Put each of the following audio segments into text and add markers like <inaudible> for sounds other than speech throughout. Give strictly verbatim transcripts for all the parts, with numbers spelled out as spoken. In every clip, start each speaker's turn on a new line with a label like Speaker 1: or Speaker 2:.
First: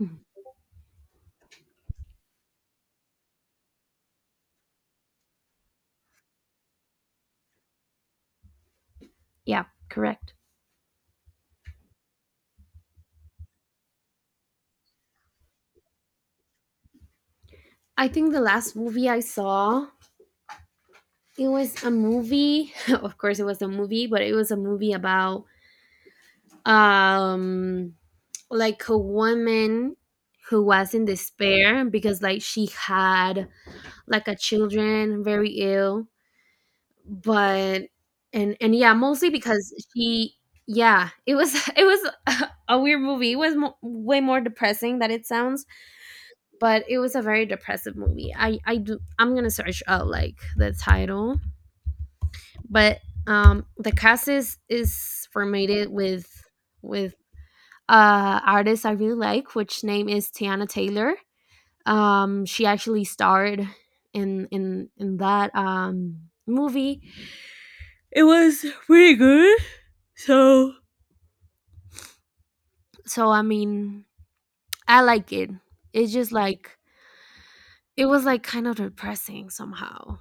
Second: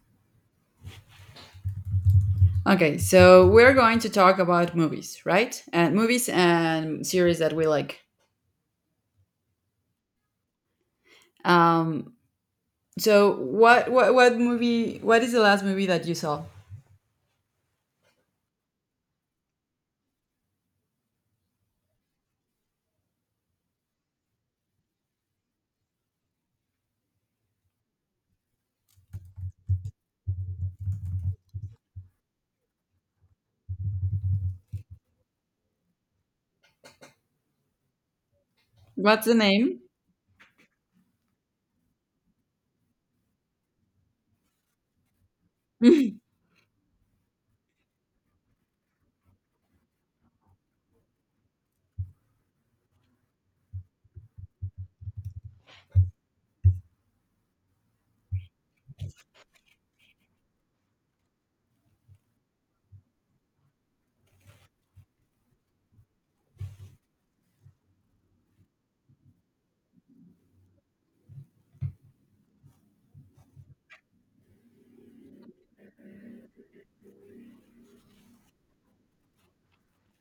Speaker 1: Mhm.
Speaker 2: Okay, so we're going to talk about movies, right? And movies and series that we like.
Speaker 1: Yeah, correct.
Speaker 2: Um, so what, what what movie? What is the last movie that you saw?
Speaker 1: I think the last movie I saw, it was a movie. <laughs> Of course, it was a movie, but it was a movie about um like a woman who was in despair because like she had like a children very ill, but and and yeah,
Speaker 2: What's
Speaker 1: mostly
Speaker 2: the
Speaker 1: because
Speaker 2: name?
Speaker 1: she yeah, it was <laughs> it was a weird movie. It was mo- way more depressing than it sounds,
Speaker 2: <laughs>
Speaker 1: but it was a very depressive movie. I I do I'm gonna search out like the title, but um the cast is is formatted with with uh artists I really like, which name is Tiana Taylor. Um, she actually starred in in in that um movie. It was pretty good. So so I mean I like it. It's just like it was like kind of depressing somehow.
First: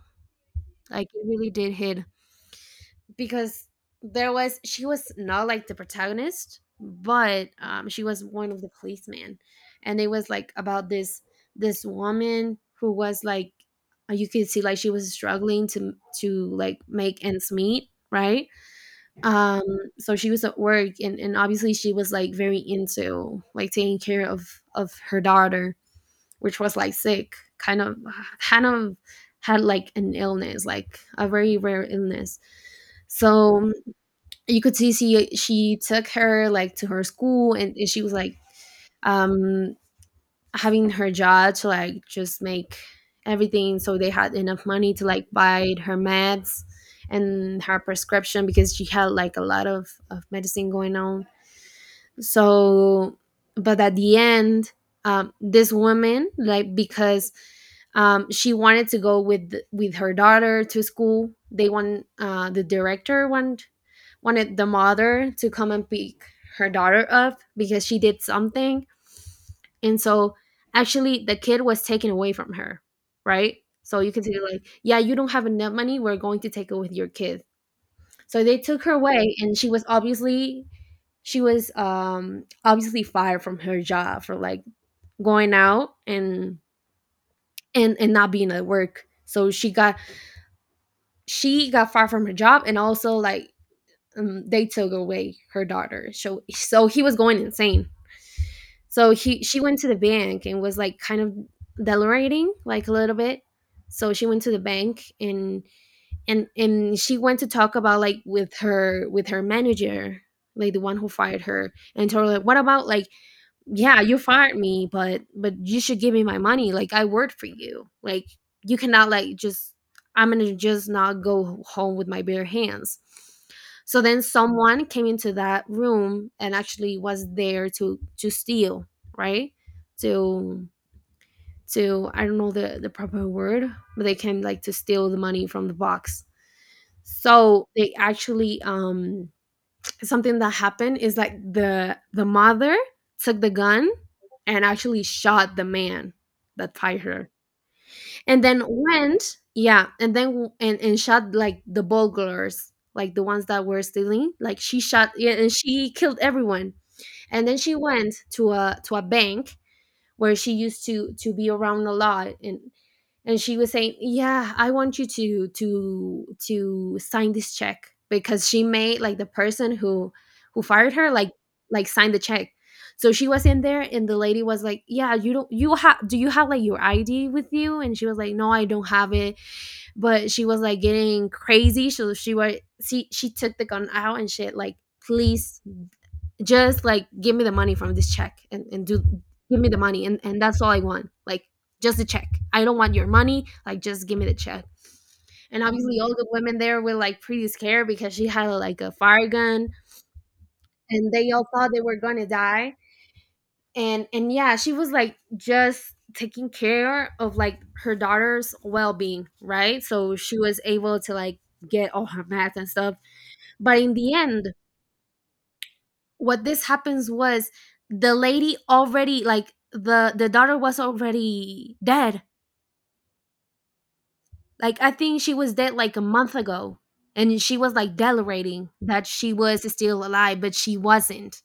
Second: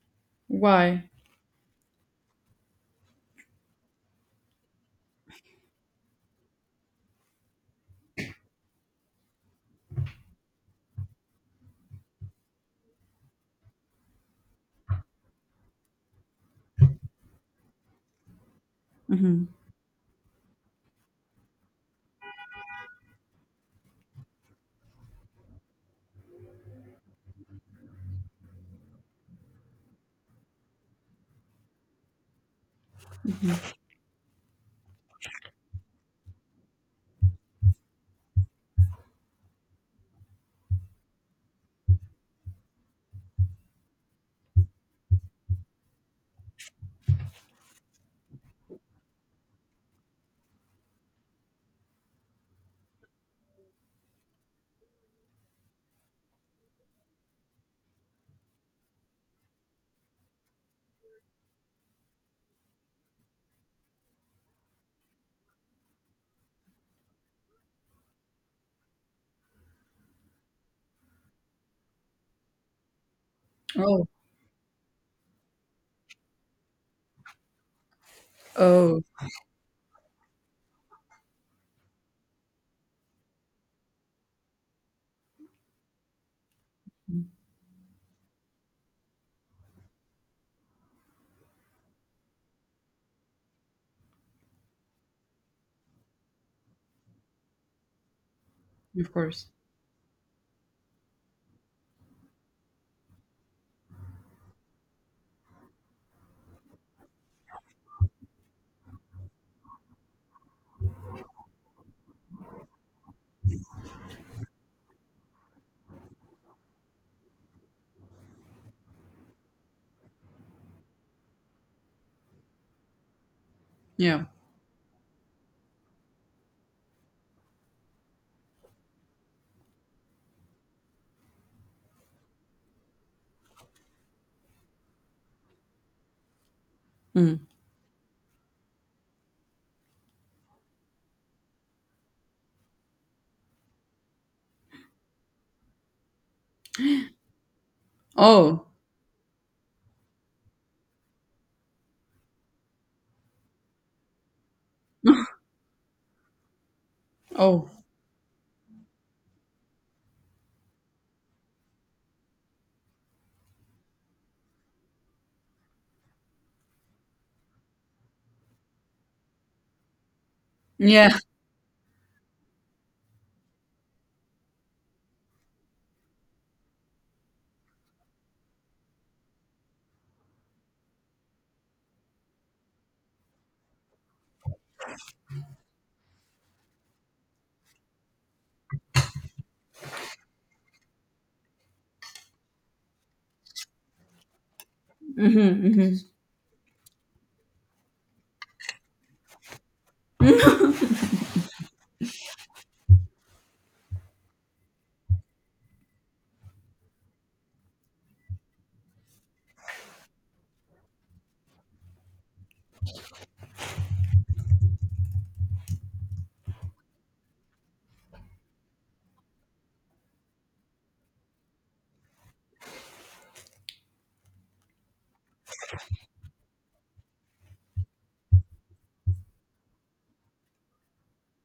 Speaker 2: Why?
Speaker 1: Like it really did hit because there was she was not like the protagonist but um she was one of the policemen, and it was like about this this woman who was like uh, you could see like she was struggling to to like make ends meet, right?
Speaker 2: Hmm
Speaker 1: um so she was at work and, and obviously she was like very into like taking care of of her daughter, which was like sick, kind of kind of had like an illness, like a very rare illness. So you could see she she took her like to her school and, and she was like um having her job to like just make everything so they had enough money to like buy her meds and her prescription because she had like a lot of, of medicine going on. So but at the end, um this woman like because um, she wanted to go with with her daughter to school. They want uh, the director wanted wanted the mother to come and pick her daughter up because she did something. And so actually the kid was taken away from her, right? So
Speaker 2: Oh,
Speaker 1: you can say like, yeah, you don't have enough money, we're going to take it with your kid. So they took her
Speaker 2: oh,
Speaker 1: away and she was obviously she was um obviously fired from her job for like going out and and and not being at work. So she got she got fired from her job, and also like, um, they took away her daughter. So so he was going insane.
Speaker 2: of
Speaker 1: So he
Speaker 2: course.
Speaker 1: she went to the bank and was like kind of delirating like a little bit. So she went to the bank, and and and she went to talk about like with her with her manager, like the one who fired her, and told her like, what about like, yeah, you fired me, but but you should give me my money, like I worked for you, like you cannot like just, I'm gonna just not go home with my bare hands. So then
Speaker 2: Yeah.
Speaker 1: someone came into that room and actually was there to to steal, right, to to I don't know the the proper word, but they came like to steal the money from the box.
Speaker 2: Mm.
Speaker 1: So they actually um something that happened is like the the mother took the gun and actually shot the man that fired her, and then
Speaker 2: Oh,
Speaker 1: went, yeah, and then and, and shot like the burglars, like the ones that were stealing, like she shot, yeah, and she killed everyone. And then
Speaker 2: oh,
Speaker 1: she went to a to a bank where she used to to be around a lot, and and she was saying, yeah, I want you to to to sign this check, because she made like the person who who fired her
Speaker 2: yeah.
Speaker 1: like like sign the check. So she was in there and the lady was like, yeah, you don't you have, do you have like your ID with you? And she was like, no, I don't have it. But she was like getting crazy, so she was she she took the gun out, and she like, please, just like give me the money from this check, and, and do give me the money and, and that's all I want, like just the check. I don't want your money, like just give me the check. And
Speaker 2: hmm
Speaker 1: obviously all
Speaker 2: hmm
Speaker 1: the women there were like pretty scared because she had like a fire gun, and they all thought they were gonna die. and and yeah, she was like just taking care of like her daughter's well-being, right? So she was able to like get all her math and stuff. But in the end, what this happens was, the lady already like the the daughter was already dead. Like I think she was dead like a month ago, and she was like deliberating that she was still alive, but she wasn't,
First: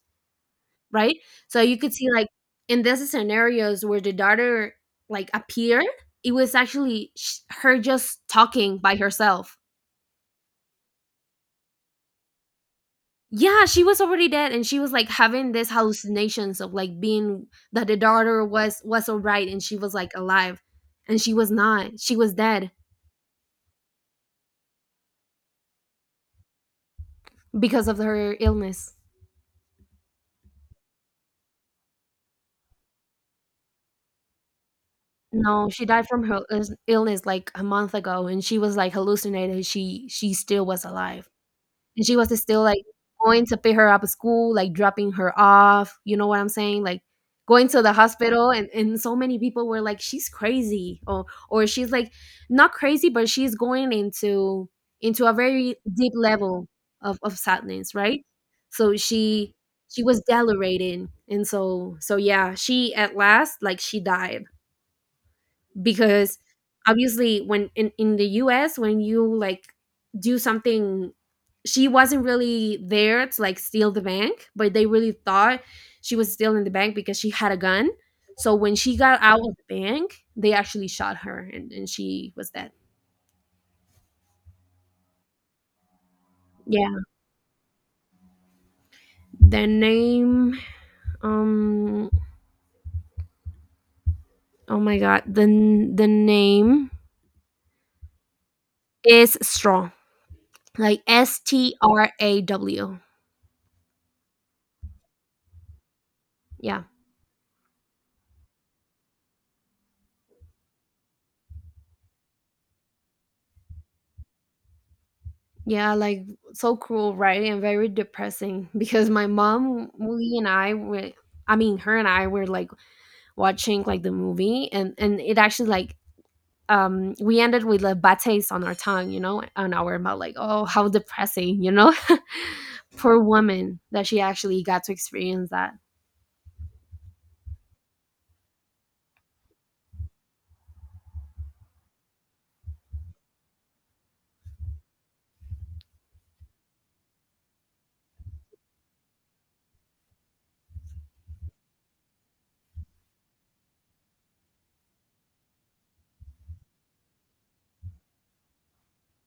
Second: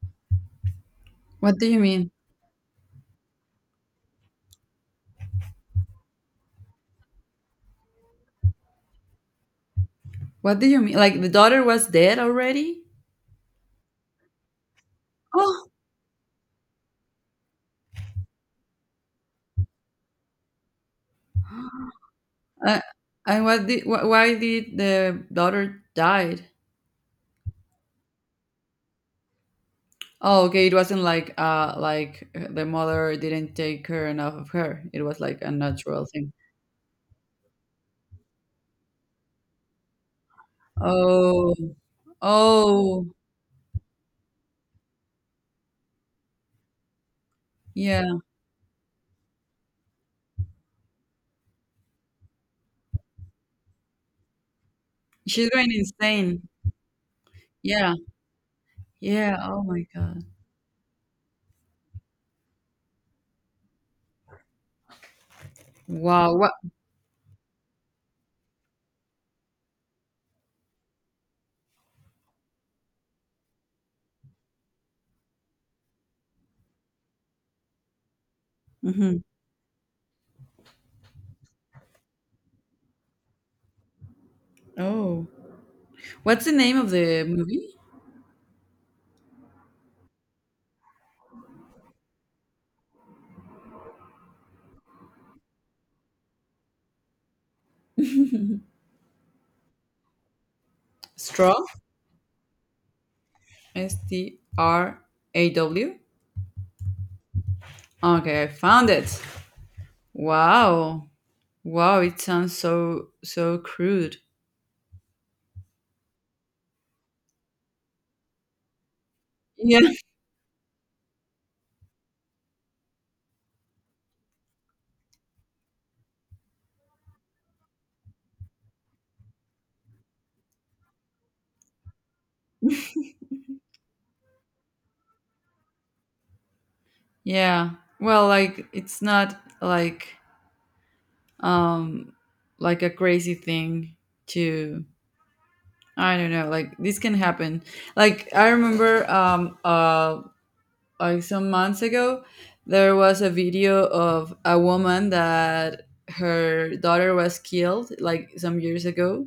Speaker 1: right?
Speaker 2: What
Speaker 1: So
Speaker 2: do
Speaker 1: you
Speaker 2: you
Speaker 1: could see
Speaker 2: mean?
Speaker 1: like in these scenarios where the daughter like appeared, it was actually sh- her just talking by herself.
Speaker 2: What do you mean? Like the daughter was dead already?
Speaker 1: Yeah, she was already dead and she was like having
Speaker 2: Oh,
Speaker 1: these hallucinations of like being, that the daughter was was all right and she was like alive, and she was not. She was dead
Speaker 2: uh, and what did? Wh- why did the daughter died?
Speaker 1: because of her illness.
Speaker 2: Oh, okay. It wasn't like uh like uh, the mother didn't take care enough of her. It was like a
Speaker 1: No, she
Speaker 2: natural
Speaker 1: died from
Speaker 2: thing.
Speaker 1: her illness illness, like a month ago, and she was like hallucinated she she still was alive.
Speaker 2: Oh,
Speaker 1: And she was still like
Speaker 2: oh,
Speaker 1: going to pick her up at school, like dropping her off, you know what I'm saying, like going to the
Speaker 2: yeah.
Speaker 1: hospital and, and so many people were like she's crazy, or or she's like not crazy but she's going into into a
Speaker 2: She's going
Speaker 1: very deep
Speaker 2: insane.
Speaker 1: level of, of
Speaker 2: Yeah,
Speaker 1: sadness, right? So
Speaker 2: yeah.
Speaker 1: she
Speaker 2: Oh my
Speaker 1: she was
Speaker 2: god.
Speaker 1: delirating, and so so yeah, she at last like she died,
Speaker 2: Wow.
Speaker 1: because
Speaker 2: What?
Speaker 1: obviously when in, in the US when you like do something, she wasn't really there to like steal the bank, but they really thought she was stealing the bank because she had a gun. So when she got
Speaker 2: Hmm
Speaker 1: out of the bank, they actually shot her and, and she was dead.
Speaker 2: Oh, what's the name of
Speaker 1: Yeah.
Speaker 2: the movie?
Speaker 1: The name, um oh my god, the n- the name is Straw. Like S
Speaker 2: Straw.
Speaker 1: T R A W.
Speaker 2: S T R A W.
Speaker 1: Yeah.
Speaker 2: Okay, I found it. Wow. Wow. It sounds so so crude.
Speaker 1: Yeah, like so cruel, right? And very depressing because my
Speaker 2: Yeah.
Speaker 1: mom, we and I were, I mean, her and I were like watching like the movie, and and it actually like um we ended with a bad taste on our tongue, you know, on our mouth, like, oh how depressing, you know. <laughs> Poor woman that she actually got to experience that.
Speaker 2: Yeah. Well, like it's not like um like a crazy thing to, I don't know, like this can happen. Like I remember um uh like some months ago there was a video of a woman that her daughter was killed like some years ago,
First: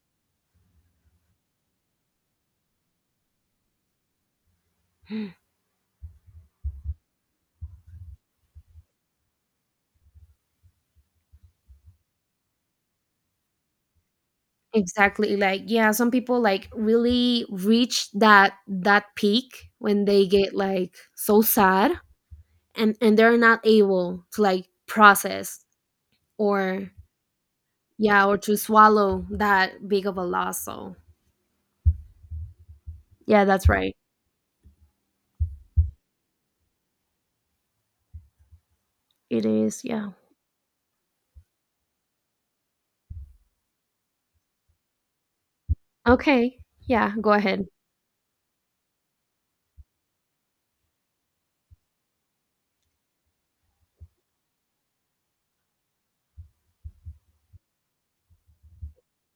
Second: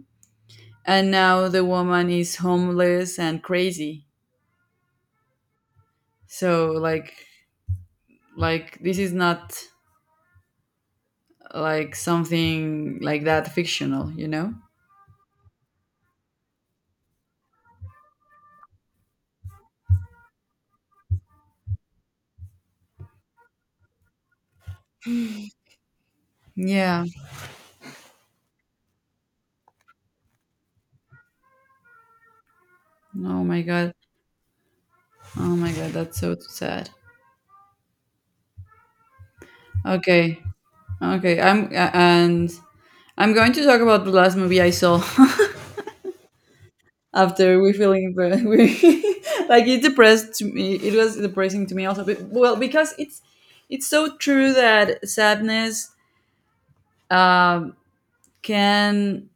Speaker 2: and now the woman is homeless and crazy.
Speaker 1: <gasps>
Speaker 2: So like like this is not like something like that fictional, you know?
Speaker 1: Exactly, like yeah, some people like really reach that that peak when they get like so sad, and and they're not able to like process, or
Speaker 2: Yeah,
Speaker 1: yeah, or to swallow that big of a loss. So
Speaker 2: oh
Speaker 1: yeah,
Speaker 2: my
Speaker 1: that's
Speaker 2: god.
Speaker 1: right.
Speaker 2: Oh my god, that's so sad.
Speaker 1: It is, yeah.
Speaker 2: Okay, okay. I'm a- and I'm going to talk about the last movie I saw.
Speaker 1: Okay. Yeah,
Speaker 2: <laughs>
Speaker 1: go
Speaker 2: after
Speaker 1: ahead.
Speaker 2: we feeling depre- <laughs> we like it depressed to me. It was depressing to me also. But, well, because it's it's so true that sadness um, can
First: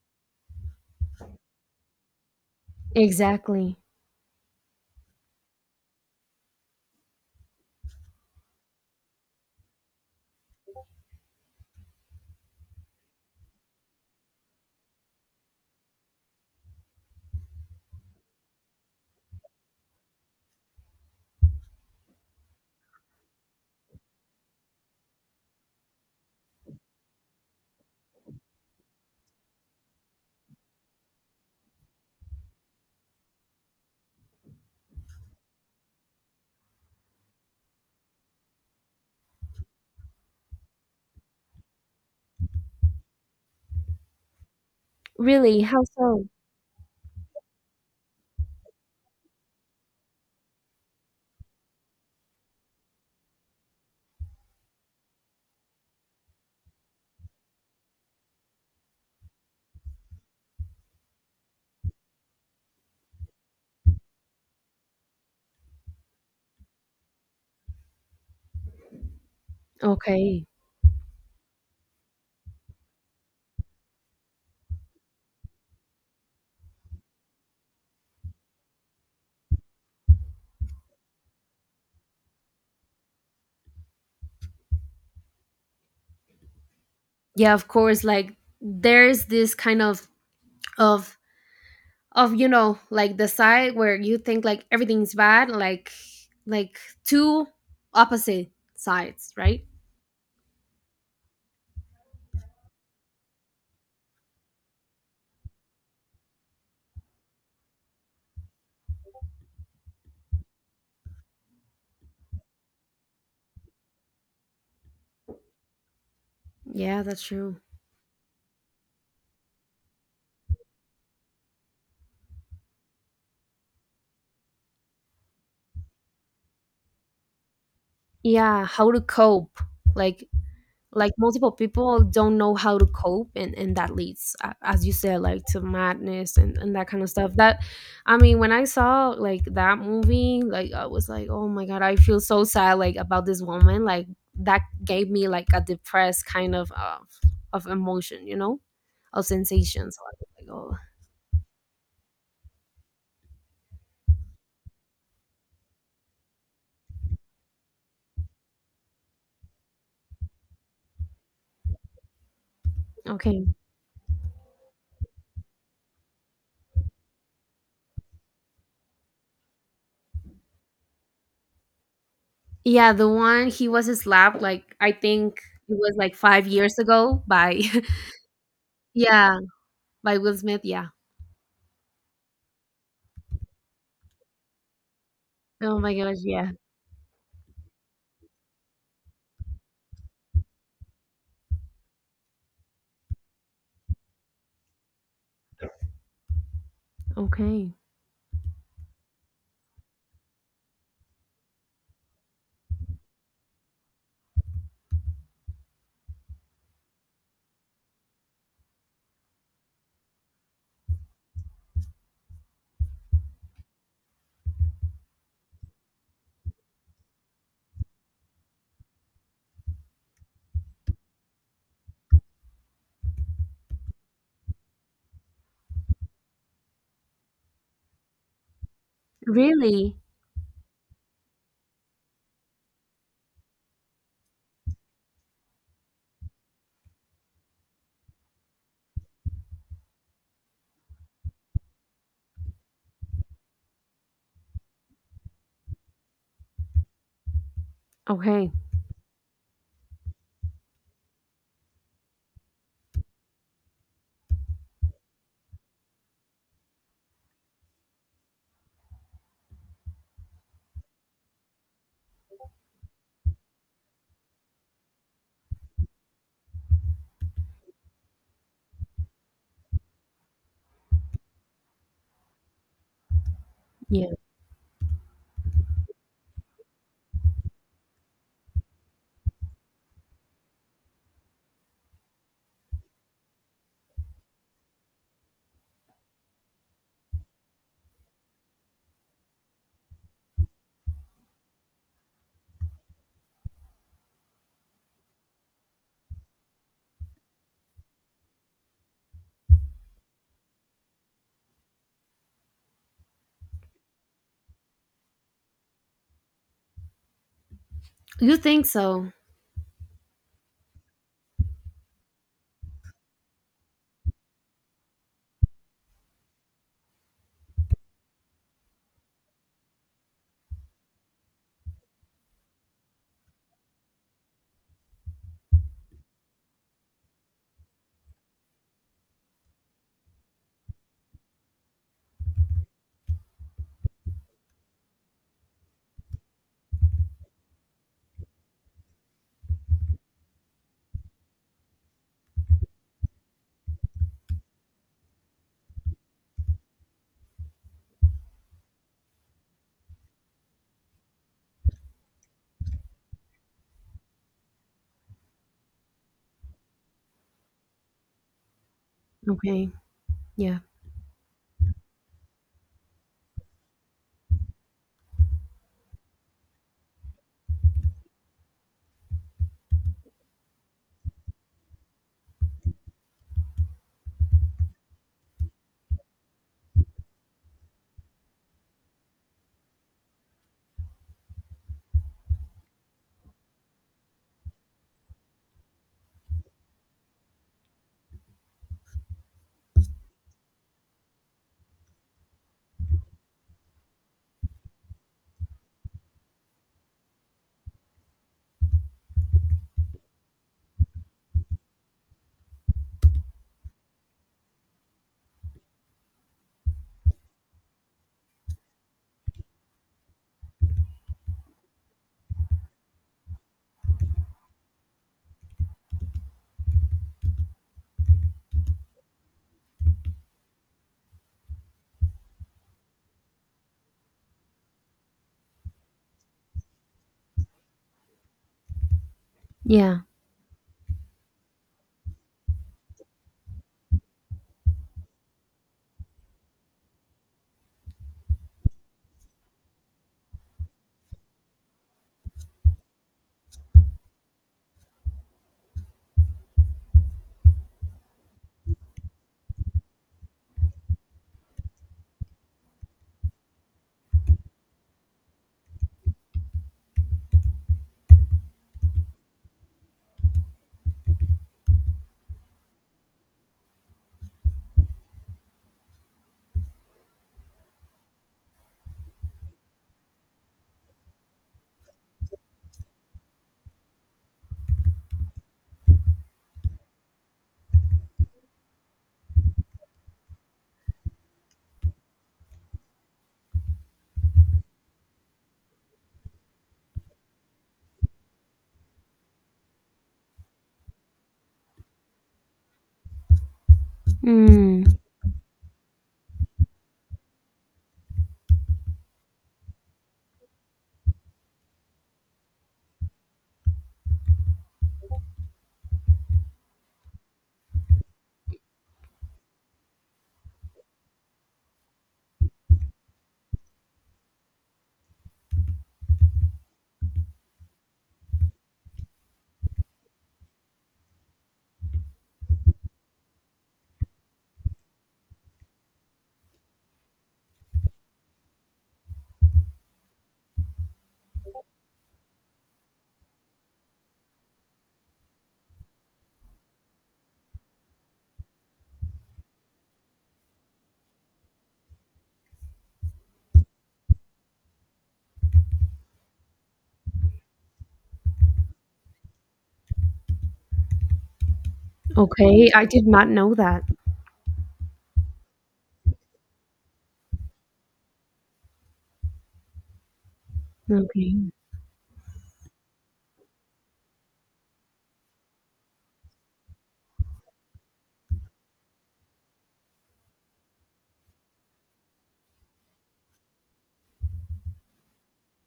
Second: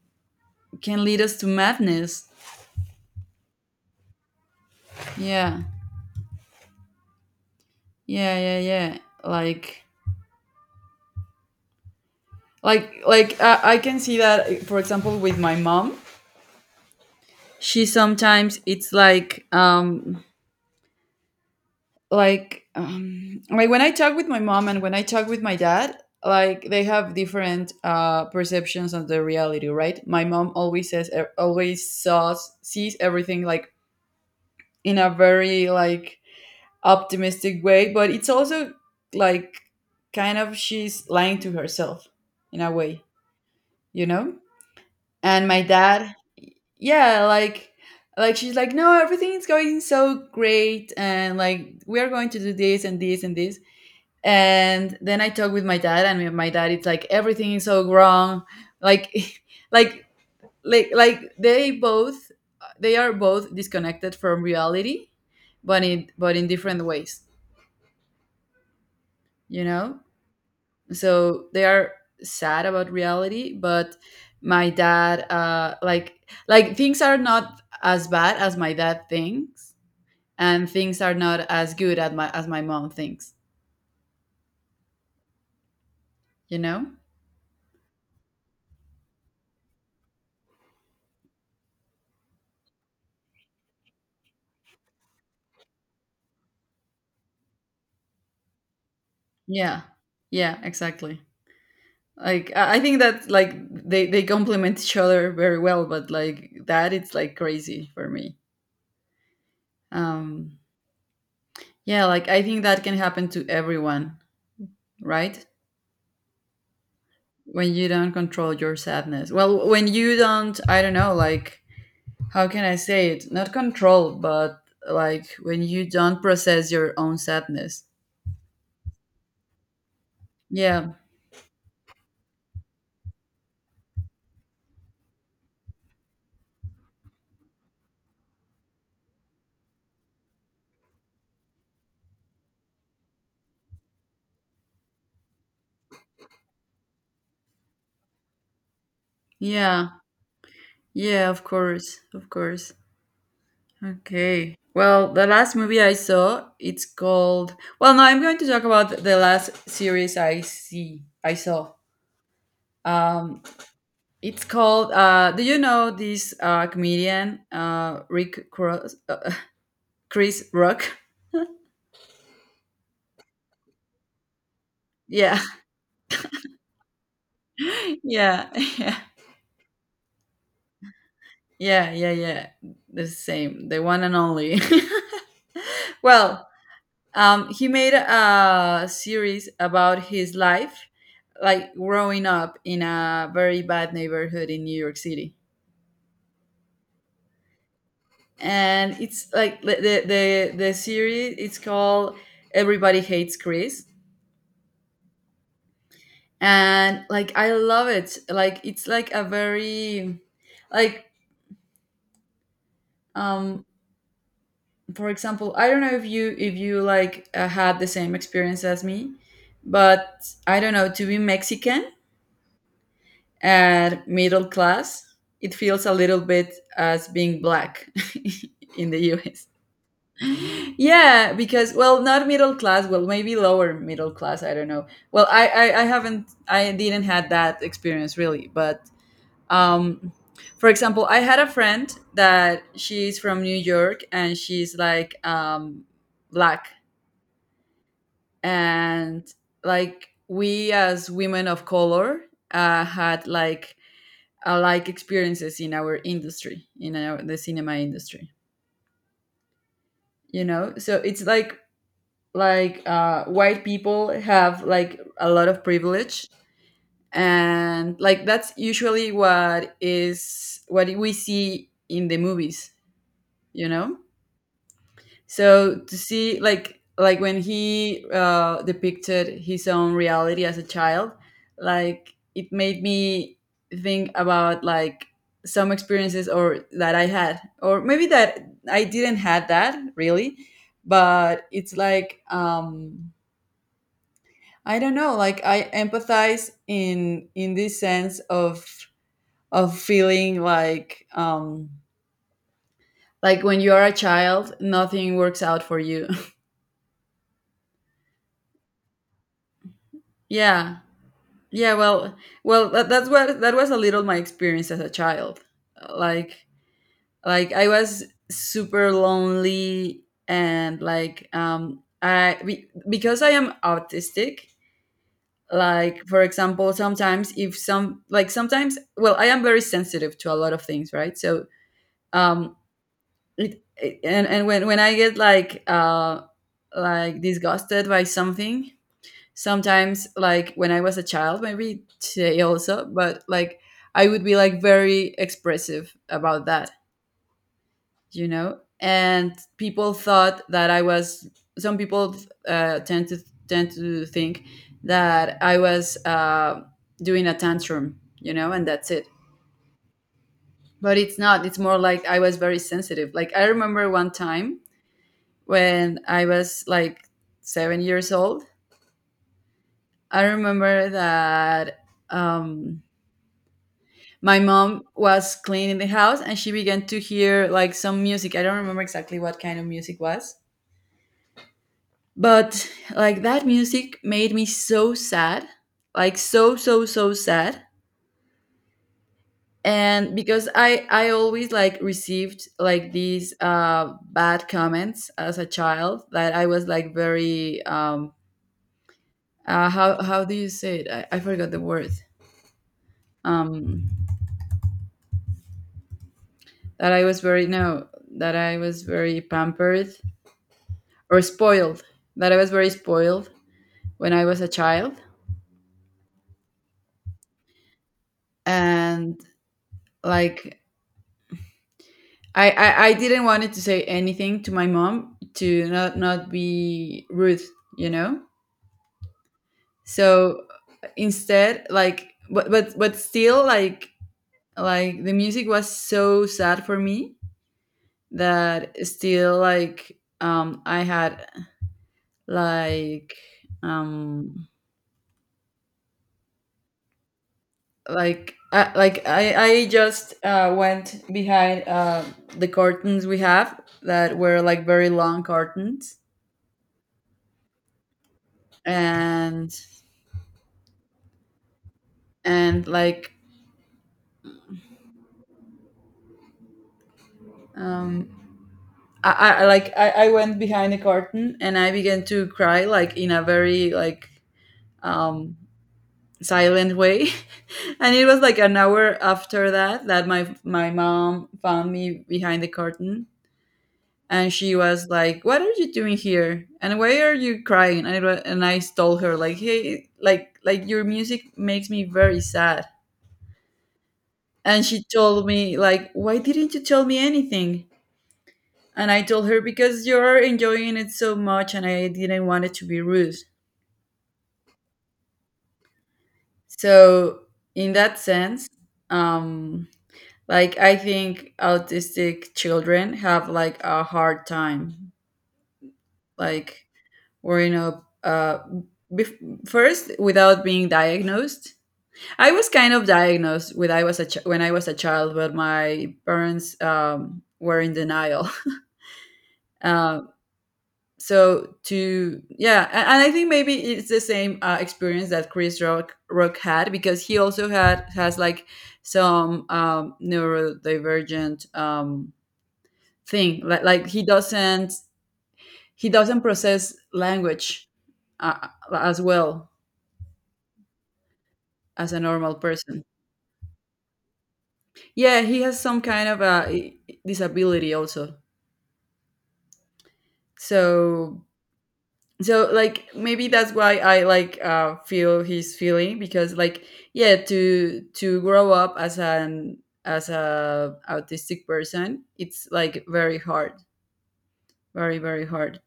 Speaker 2: can lead us to madness.
Speaker 1: Exactly.
Speaker 2: Yeah, yeah, yeah, yeah. Like, like like I, I can see that for example with my mom. She sometimes it's like um like um, like when I talk with my mom and when I talk with my dad, like they have different uh, perceptions of the reality, right? My mom always says er, always saws sees everything like in a very like optimistic way, but it's also like kind of she's lying to herself in a way, you know? And
Speaker 1: Really?
Speaker 2: my
Speaker 1: How
Speaker 2: dad,
Speaker 1: so?
Speaker 2: yeah, like like she's like no everything is going so great and like we are going to do this and this and this. And then I talk with my dad and my dad it's like everything is so wrong, like <laughs> like, like like they both, they are both disconnected from reality, but in but in different ways, you know?
Speaker 1: Okay.
Speaker 2: So they are sad about reality, but my dad uh like like things are not as bad as my dad thinks, and things are not as good as my as my mom thinks, you know?
Speaker 1: Yeah, of course, like there's this kind of of of you know, like the side where you think like everything's bad, like like two opposite sides, right?
Speaker 2: Yeah, yeah, exactly. Like i I think that like they they complement each other very well, but like that it's like crazy for me. um yeah, like I think that can happen to everyone, right?
Speaker 1: Yeah, that's true.
Speaker 2: When you don't control your sadness well, when you don't, I don't know, like how can I say it, not control, but like when you don't process your own sadness.
Speaker 1: Yeah, how to cope. Like
Speaker 2: Yeah,
Speaker 1: like multiple people don't know how to cope, and, and that leads a- as you said like to madness, and, and that kind of stuff that, I mean when I saw like that movie, like I was like oh my god, I feel so sad like about this woman, like that gave me like a depressed kind of of, of emotion, you know, of sensations.
Speaker 2: yeah
Speaker 1: So I was like,
Speaker 2: yeah Of course, of course. Okay. Well, the last movie I saw, it's called. Well, no, I'm going to talk about the last series I see. I saw.
Speaker 1: oh
Speaker 2: Um,
Speaker 1: okay,
Speaker 2: it's called. Uh, do you know this uh, comedian, uh, Rick Cross, uh, <laughs> Chris Rock?
Speaker 1: yeah, the one he was slapped, like I
Speaker 2: Yeah,
Speaker 1: think it was like five years ago by
Speaker 2: <laughs> yeah, <laughs>
Speaker 1: <laughs>
Speaker 2: yeah,
Speaker 1: yeah, by Will Smith, yeah,
Speaker 2: yeah, yeah, yeah. The same, the one and only.
Speaker 1: oh my
Speaker 2: <laughs>
Speaker 1: gosh,
Speaker 2: Well,
Speaker 1: yeah,
Speaker 2: Um, he made a series about his life, like growing up in a very bad neighborhood in New York City.
Speaker 1: okay.
Speaker 2: And it's like the the the series. It's called Everybody Hates Chris, and like I love it. Like it's like a very like, um for example, I don't know if you if you like uh, had the same experience as me, but I don't know, to be Mexican and middle class, it feels a little bit as being black <laughs> in the U S.
Speaker 1: Really?
Speaker 2: Yeah, because well, not middle class, well, maybe lower middle class. I don't know. Well, I I, I haven't, I didn't had that experience really, but um, for example, I had a friend that she's from New York and she's like um black.
Speaker 1: Okay.
Speaker 2: And like we as women of color uh, had like alike experiences in our industry, in our, the cinema industry, you know? So it's like like uh, white people have like a lot of privilege, and like that's usually what is what we see in the movies, you know?
Speaker 1: Yeah.
Speaker 2: So to see like like when he uh, depicted his own reality as a child, like it made me think about like some experiences or that I had, or maybe that I didn't had that really, but it's like um, I don't know, like I empathize in in this sense of of feeling like um, like when you are a child, nothing works out for you.
Speaker 1: You think so?
Speaker 2: <laughs> Yeah, yeah, well, well, that, that's what that was a little my experience as a child. Like, like I was super lonely and like um I be, because I am autistic. Like, for example, sometimes if some like sometimes, well, I am very sensitive to a lot of things, right? So, um, it, it- and and when when I get like uh like disgusted by something, sometimes like when I was a child, maybe today also, but like I would be like very expressive about that, you know? And people thought that I was, some people uh, tend to tend to think that I was uh, doing a tantrum, you know, and that's it.
Speaker 1: Okay. Yeah.
Speaker 2: But it's not, it's more like I was very sensitive. Like I remember one time when I was like seven years old. I remember that um my mom was cleaning the house and she began to hear like some music. I don't remember exactly what kind of music was, but like that music made me so sad, like so so so sad. And because I I always like received like these uh bad comments as a child, that I was like very um uh, how how do you say it? I, I forgot the word. Um that I was very no, that I was very pampered or spoiled, that I was very spoiled when I was a child. And like, I, I i didn't wanted to say anything to my mom to not not be rude, you know?
Speaker 1: Yeah.
Speaker 2: So instead, like, but but but still like like the music was so sad for me that still like um I had like um like I, like I, I just uh, went behind uh, the curtains we have that were like very long curtains. and and like um I, I I, like I, I went behind the curtain and I began to cry like in a very like um silent way. <laughs> And it was like an hour after that that my my mom found me behind the curtain, and she was like what are you doing here and why are you crying, and, it was, and I told her like hey, like like your music makes me very sad. And she
Speaker 1: Mm.
Speaker 2: told me like why didn't you tell me anything? And I told her because you're enjoying it so much and I didn't want it to be rude. So in that sense, um like I think autistic children have like a hard time, like. Or you know, uh, bef- first without being diagnosed, I was kind of diagnosed when I was a ch- when i was a child but my parents um, were in denial. <laughs> um, so to yeah, a- and I think maybe it's the same uh, experience that chris rock rock had, because he also had has like some um, neurodivergent um, thing, like, like he doesn't, he doesn't process language uh, as well as a normal
Speaker 1: Okay.
Speaker 2: person.
Speaker 1: I did not know that.
Speaker 2: Yeah, he has some kind of a disability also. So
Speaker 1: Okay.
Speaker 2: so like maybe that's why I like uh, feel his feeling because like yeah to to grow up as an as a autistic person, it's like very hard, very very hard.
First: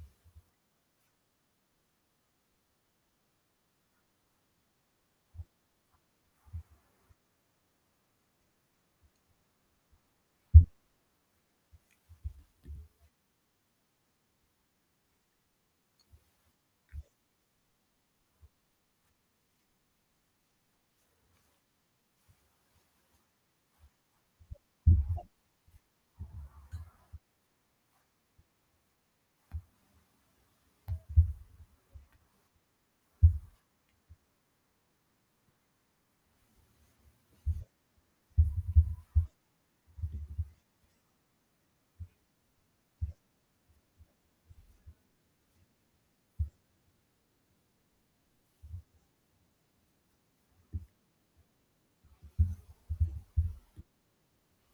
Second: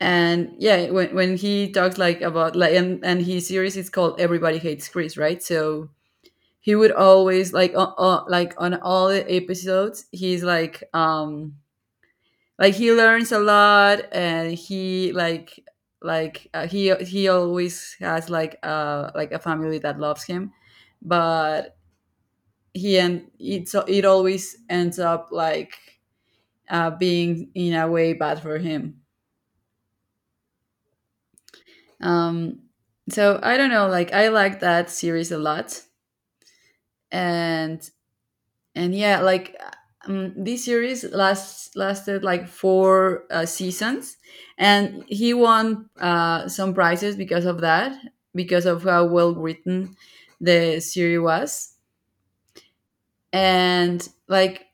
Speaker 2: And yeah, when, when he talks like about like and, and his series is called Everybody Hates Chris, right? So he would always like uh, uh, like on all the episodes he's like um like he learns a lot and he like like uh, he he always has like uh like a family that loves him. But he and it so it always ends up like uh being in a way bad for him. um so I don't know, like I like that series a lot. And and yeah, like um, this series last lasted like four uh, seasons, and he won uh, some prizes because of that, because of how well written the series was. and like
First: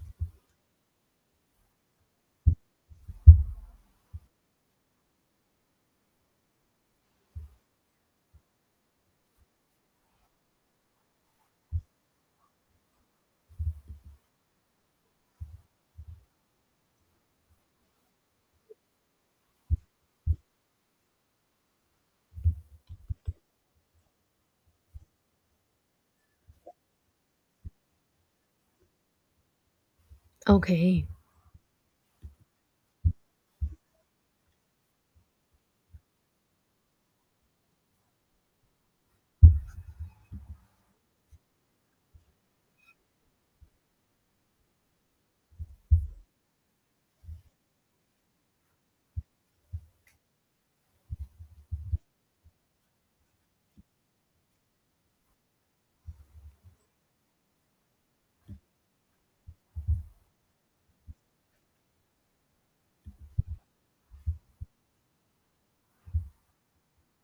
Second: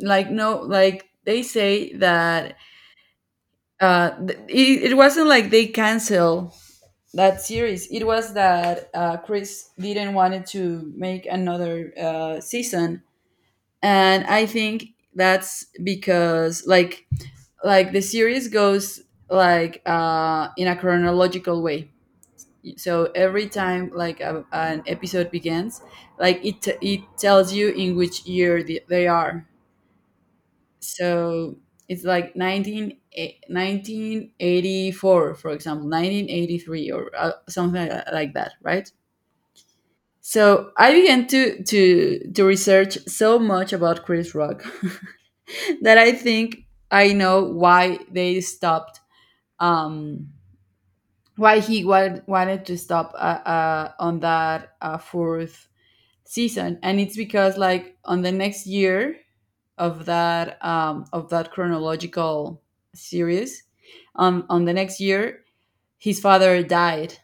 Speaker 2: like no like they say that uh, th- it, it wasn't like they cancel that series. It was that uh, Chris didn't want it to make another uh, season. And I think that's because like like the series goes like uh in a chronological way. So every time like a, an episode begins, like it t- it tells you in which year the, they are.
Speaker 1: Okay.
Speaker 2: So it's like nineteen eh, nineteen eighty-four, for example, nineteen eighty-three, or uh, something like like that, right? So I began to to to research so much about Chris Rock <laughs> that I think I know why they stopped. Um, why he wa- wanted to stop uh, uh, on that uh, fourth season. And it's because like on the next year of that um, of that chronological series, um, on the next year his father died.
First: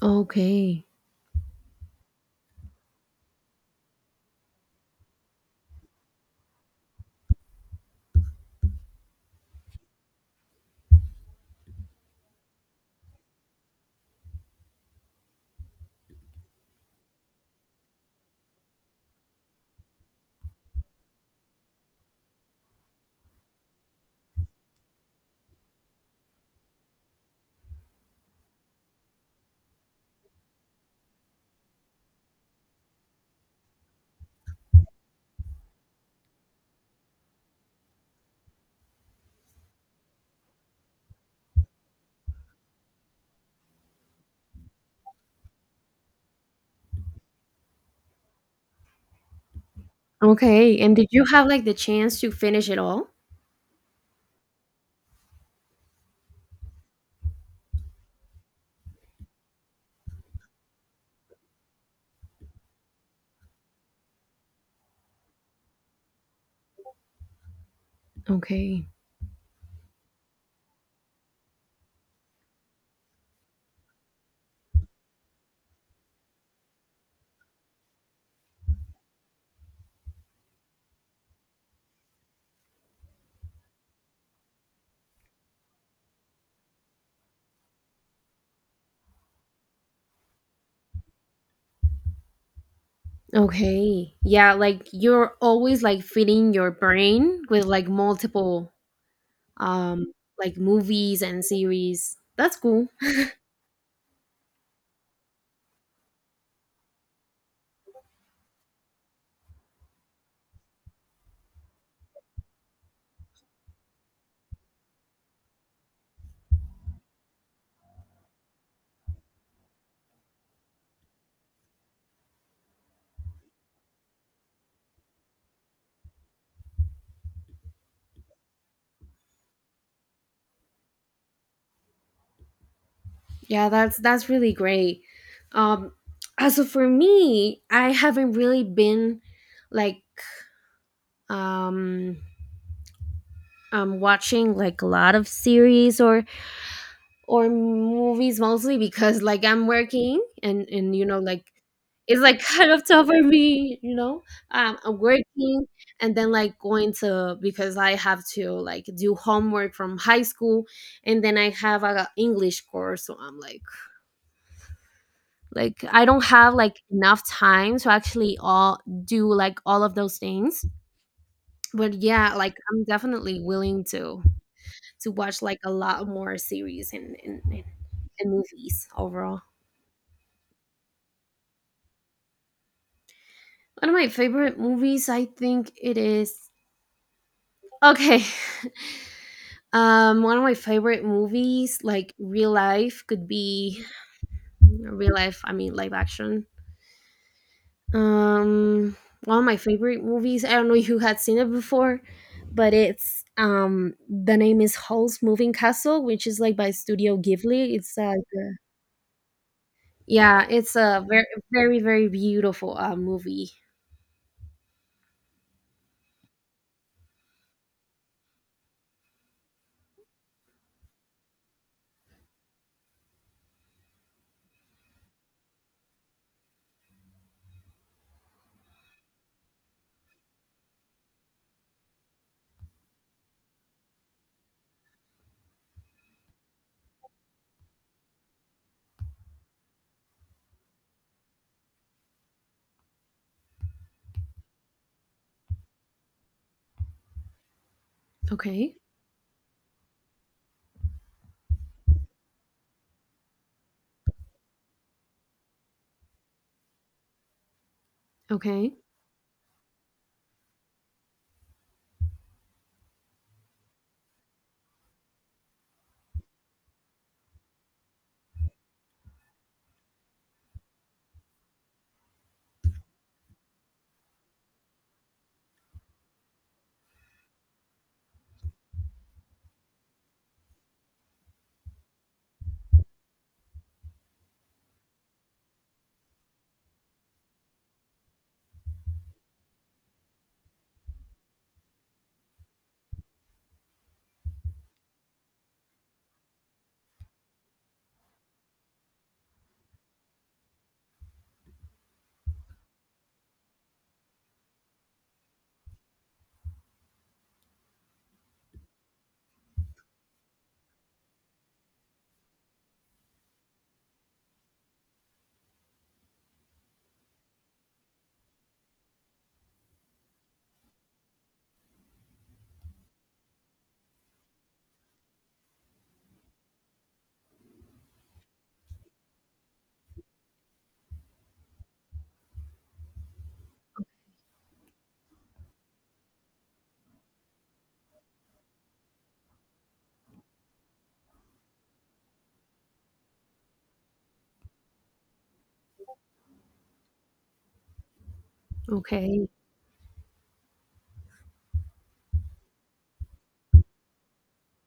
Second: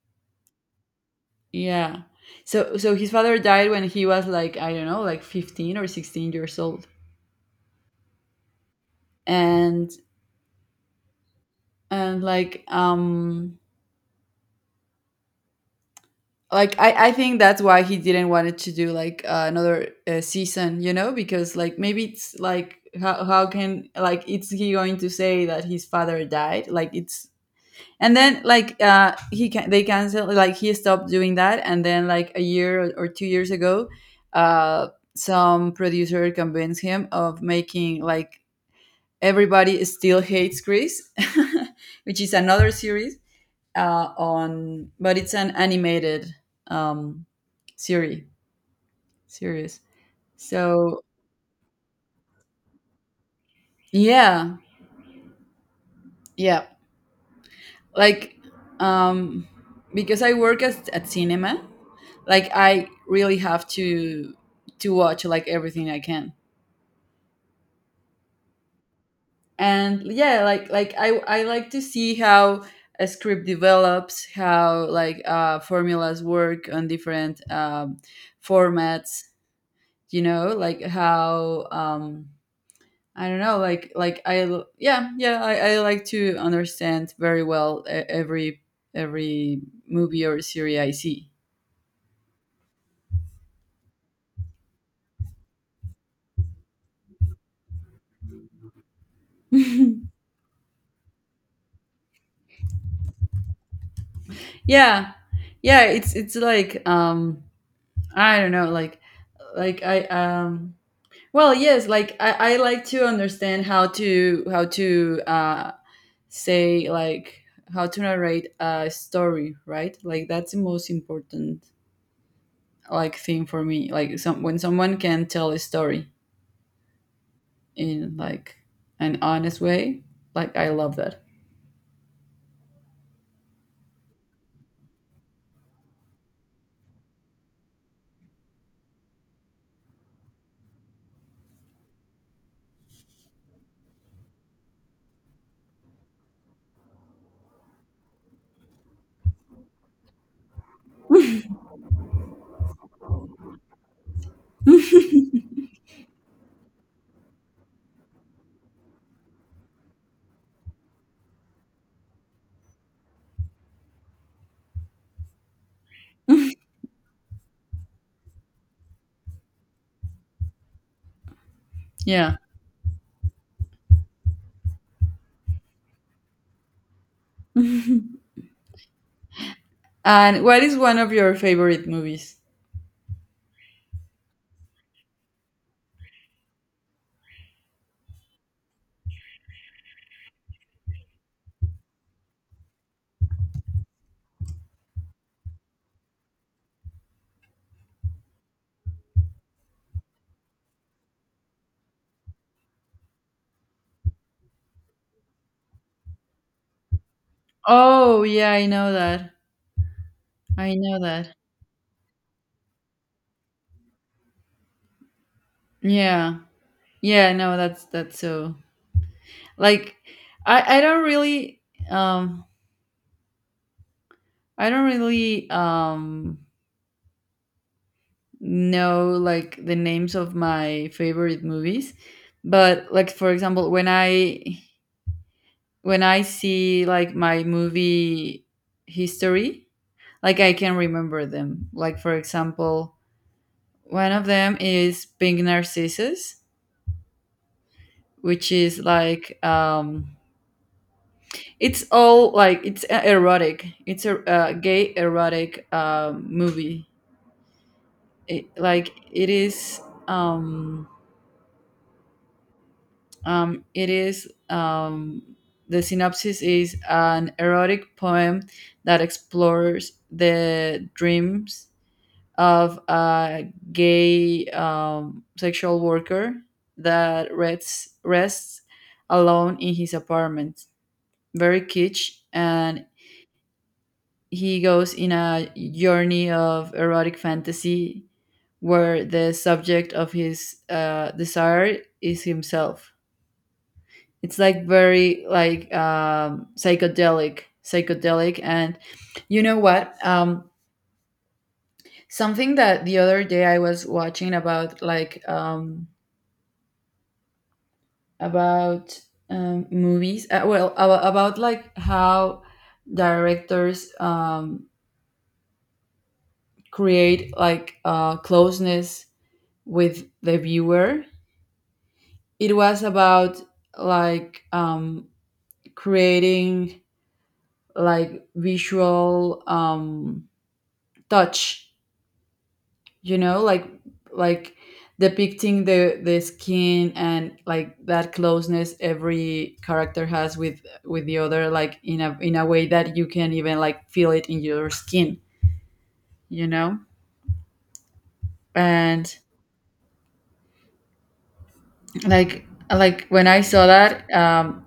Speaker 1: Okay.
Speaker 2: Yeah. So so his father died when he was like, I don't know, like fifteen or sixteen years old. And and like um like I, I think that's why he didn't wanted to do like uh, another uh, season, you know, because like maybe it's like how, how can like it's he going to say that his father died, like it's. And then like uh he can they cancel like he stopped doing that. And then like a year or two years ago, uh some producer convinced him of making like Everybody Still Hates Chris, <laughs> which is another series uh, on but it's an animated um series series
Speaker 1: Okay. And
Speaker 2: So
Speaker 1: did you have like the chance to finish it all?
Speaker 2: yeah. Yeah, like um because I work at, at cinema, like I really have to to watch like everything I can.
Speaker 1: Okay.
Speaker 2: And yeah, like like i i like to see how a script develops, how like uh formulas work on different um formats, you know, like how um I don't know, like like I l- yeah yeah I, I like to understand very well e- every every movie or series I see.
Speaker 1: Okay. Yeah, like you're always like feeding your brain with like multiple um like movies and series. That's cool.
Speaker 2: <laughs> Yeah, yeah, it's it's like um I don't know, like like I um well yes, like I, I like to understand how to how to uh say like how to narrate a story, right? Like that's the most important like thing for me. Like some when someone can tell a story in like an honest way. Like I love that.
Speaker 1: Yeah, that's that's really great. Um, as of for me, I haven't really been like um um watching like a lot of series or or movies, mostly because like I'm working and and you know like it's like <laughs> kind of tough for me, you know. Um, I'm
Speaker 2: <laughs>
Speaker 1: working and then like going to, because I have to like do homework from high school, and then I have a English course, so I'm like like I don't have like enough time to actually all do like all of those things, but yeah,
Speaker 2: Yeah.
Speaker 1: like I'm definitely willing to to watch like a lot more series and and,
Speaker 2: <laughs>
Speaker 1: and,
Speaker 2: And
Speaker 1: and movies overall.
Speaker 2: what is one of your favorite movies?
Speaker 1: One of my favorite movies, I think it is, okay, <laughs> um one of my favorite movies like real life could be, real life, I mean live action. Um, One of my favorite movies, I don't know if you had seen it before, but it's um the name is Howl's Moving Castle, which is like by Studio Ghibli. It's like
Speaker 2: Oh
Speaker 1: a,
Speaker 2: yeah, I know that.
Speaker 1: yeah,
Speaker 2: I
Speaker 1: it's
Speaker 2: know
Speaker 1: a very
Speaker 2: that.
Speaker 1: very very beautiful uh, movie.
Speaker 2: Yeah. Yeah, no, that's that's so like I I don't really um I don't really um know like the names of my favorite movies, but like, for example, when I when I see like my movie history, like I can remember them. Like for example, one of them is Pink Narcissus, which
Speaker 1: Okay,
Speaker 2: is like um, it's all like it's a- erotic. It's a uh, gay erotic um, movie. It,
Speaker 1: okay,
Speaker 2: like it is. Um, um, it is. Um, the synopsis is an erotic poem that explores the dreams of a gay um, sexual worker that rests, rests alone in his apartment. Very kitsch. And he goes in a journey of erotic fantasy where the subject of his uh, desire is himself. It's like very like um, psychedelic, psychedelic. And you know what? Um, something that the other day I was watching about like um, about um, movies. Uh, well, about, about like how directors um, create like uh, closeness with the viewer. It was about like um, creating like visual um, touch, you know, like like depicting the the skin and like that closeness every character has with with the other, like in a in a way that you can even like feel it in your skin, you know. And
Speaker 1: okay.
Speaker 2: like like when I saw that, um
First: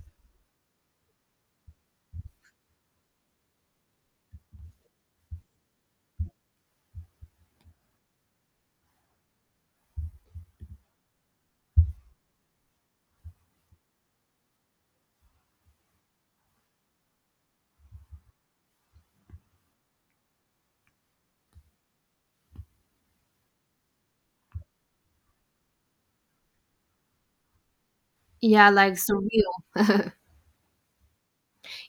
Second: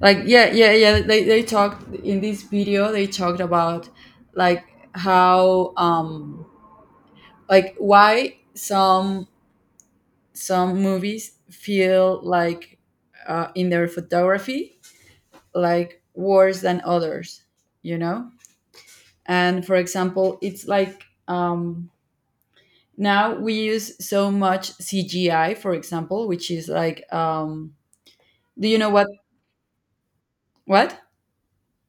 Speaker 2: like yeah yeah yeah they, they talked in this video, they talked about like how um like why some some movies feel like uh, in their photography like worse than others, you know. And for example, it's like um, now we use so much CGI, for example, which is like um, do
Speaker 1: Yeah,
Speaker 2: you know
Speaker 1: like
Speaker 2: what
Speaker 1: surreal.
Speaker 2: what.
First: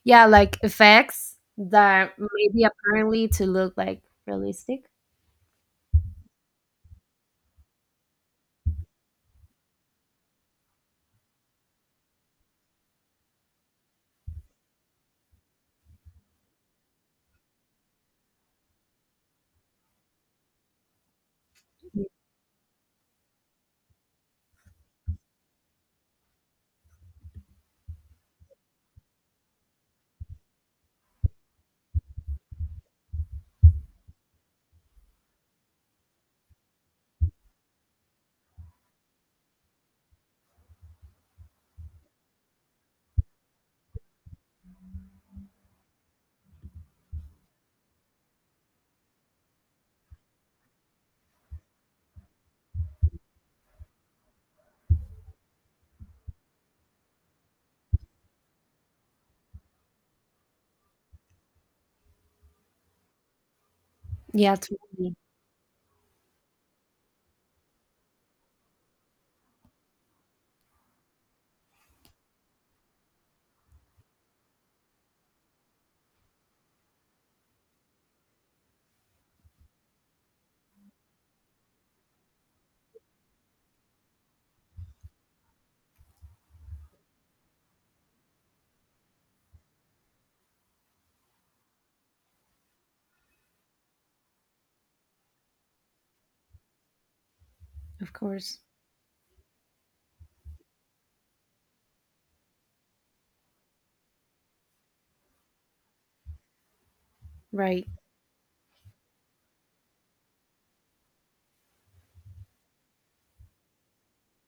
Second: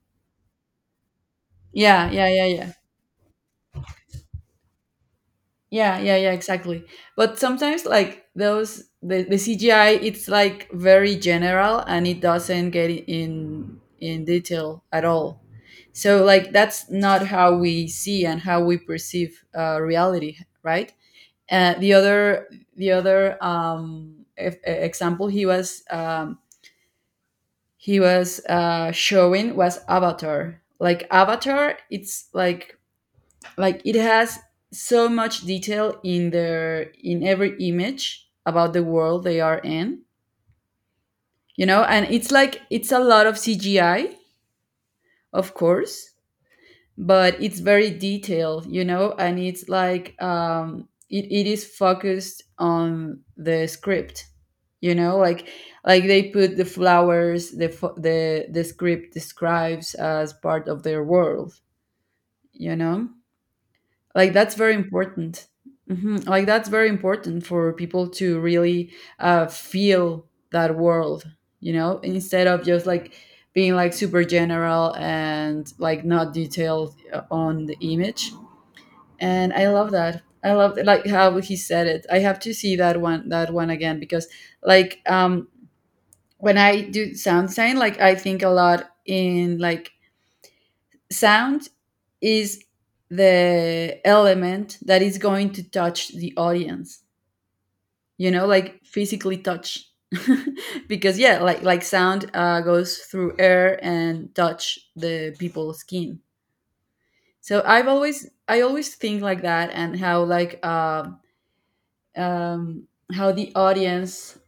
Speaker 1: Yeah, like effects
Speaker 2: Yeah
Speaker 1: that
Speaker 2: yeah yeah
Speaker 1: maybe
Speaker 2: yeah.
Speaker 1: apparently to look like realistic.
Speaker 2: Yeah, yeah, yeah, exactly. But sometimes like those the, the C G I it's like very general, and it doesn't get in in detail at all. So like that's not how we see and how we perceive uh, reality, right? Uh, the other the other um, e- e-, example he was um, he was uh, showing was Avatar. Like Avatar, it's like like it has so much detail in their in every image about the world they are in, you know. And it's like it's a lot of CGI, of course, but it's very detailed, you know. And it's like um it, it is focused on the script, you know, like like they put the flowers, the fo- the the script describes as part of their world, you know, like that's
Speaker 1: Yeah,
Speaker 2: very
Speaker 1: to me,
Speaker 2: important. Mhm. Like that's very important for people to really uh, feel that world, you know, instead of just like being like super general and like not detailed uh, on the image. And I love that, I love that, like how he said it. I have to see that one, that one again, because like um when I do sound design, like I think a lot in like sound is the element that is going to touch the audience,
Speaker 1: of
Speaker 2: you know,
Speaker 1: course.
Speaker 2: like physically touch. <laughs> Because yeah, like like sound uh, goes through air and touch the people's skin. So
Speaker 1: Right.
Speaker 2: I've always I always think like that. And how like uh, um, how the audience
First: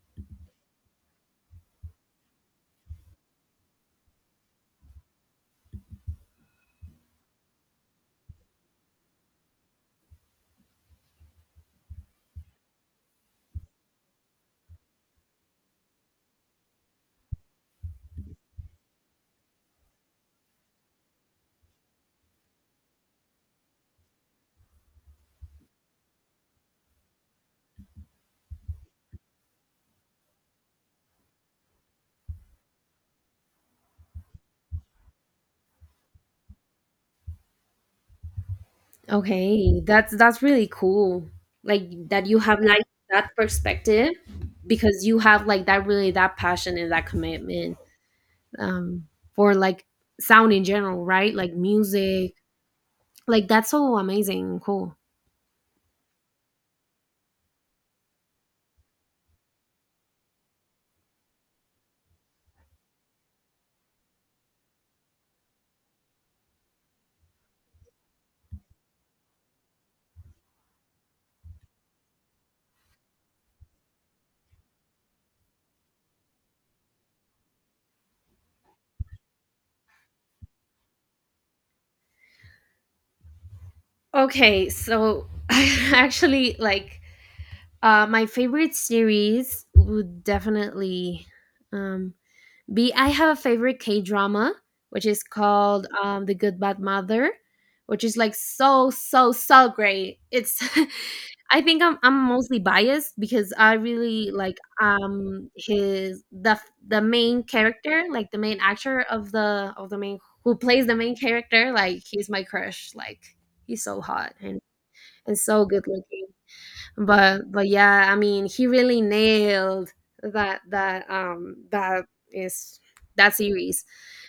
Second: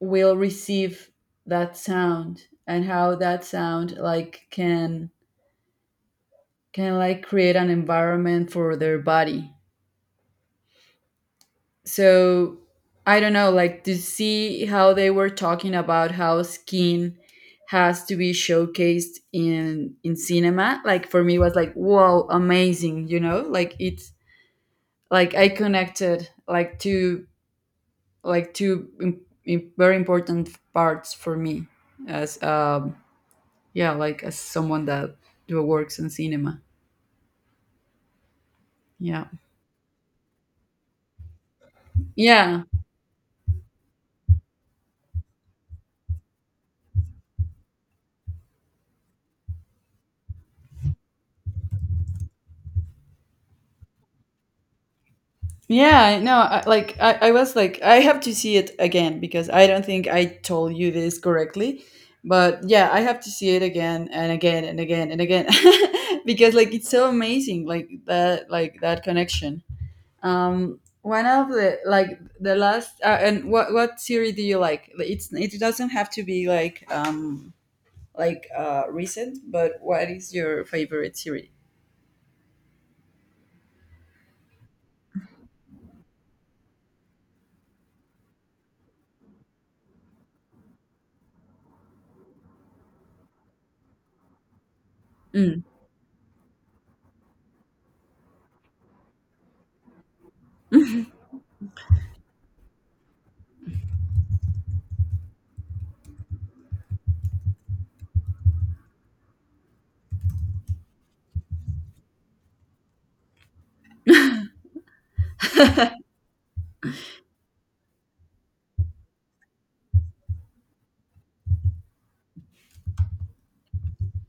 Speaker 2: will receive that sound, and how that sound like can can like create an environment for their body. So I don't know, like to see how they were talking about how skin has to be showcased in in cinema, like for me was like wow, amazing, you know, like it's like I connected like two like two im- im- very important parts for me as um yeah, like as someone that works in cinema, yeah.
Speaker 1: Okay, that's that's really cool. Like that you have
Speaker 2: Yeah.
Speaker 1: like that perspective because you have like that really that passion and that commitment um for like sound in general, right? Like music. Like that's so amazing and cool.
Speaker 2: Yeah, no, I, like I, I was like, I have to see it again because I don't think I told you this correctly. But yeah, I have to see it again and again and again and again, <laughs> because like it's so amazing, like that, like that connection. Um, one of the like the last uh, and what what series do you like? Like, it's it doesn't have to be like um like uh recent, but what is your favorite series?
Speaker 1: Okay, so <laughs> I actually like uh my favorite series would definitely um B, I have a favorite K drama, which is
Speaker 2: Mm.
Speaker 1: called um, The Good Bad Mother, which is like so, so, so great. It's, <laughs> I think I'm, I'm mostly biased because I really like um his the the main character, like the main actor of the of the main who plays the main character. Like he's my crush. Like he's so hot and and so good looking but but yeah I mean he really nailed that that um that is that series.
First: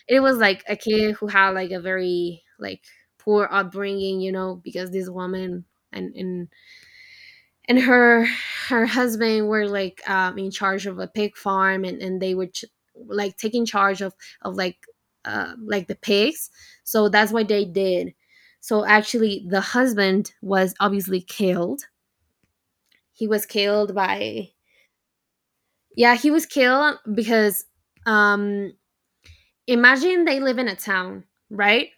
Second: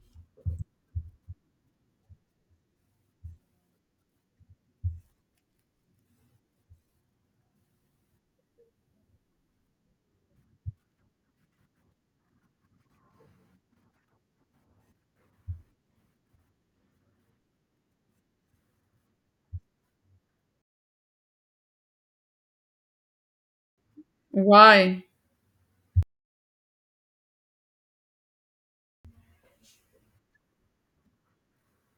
Speaker 1: It was like a kid who had like a very like poor upbringing, you know, because this woman and and and her her husband were like um in charge of a pig farm, and and they were ch- like taking charge of of like uh like the pigs. So that's what they did. So actually the husband was obviously killed. He was killed by,
Speaker 2: Why?
Speaker 1: yeah, he was killed because um imagine they live in a town, right?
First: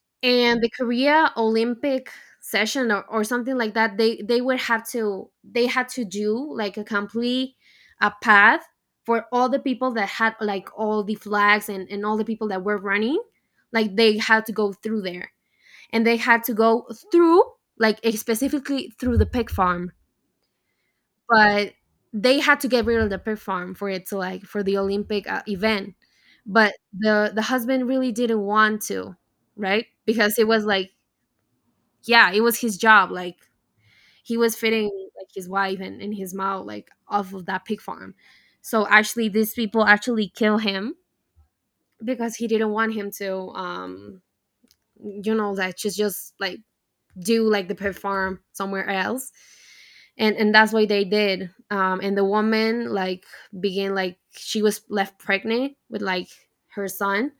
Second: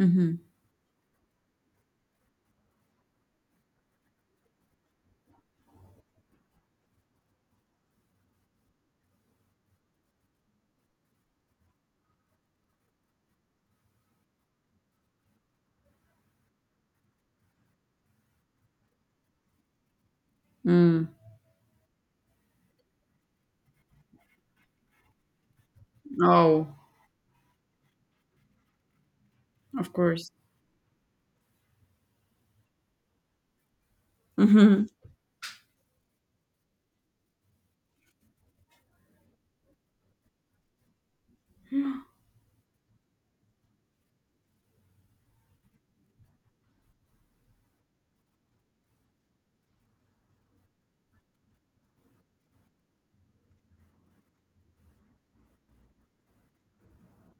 Speaker 2: Mm-hmm.
Speaker 1: And the Korea Olympic session, or, or something like that, they they would have to, they had to do like a complete, a path for all the people that had like all the flags and and all the people that were running, like they had to go through there. And they had to go through, like, eh, specifically through the pig farm.
Speaker 2: Mm.
Speaker 1: But they had to get rid of the pig farm for it to like for the Olympic uh, event.
Speaker 2: Oh,
Speaker 1: But the the husband really didn't want to, right?
Speaker 2: of course.
Speaker 1: Because it was like, yeah, it was his job. Like he was feeding
Speaker 2: Mhm.
Speaker 1: like his wife and, and his mouth like off of that pig farm. So actually, these people actually kill him because he didn't want him to, um, you know, like just just like do like the perform somewhere else. and and that's what they did. Um and the woman like began, like she was left pregnant with like her son,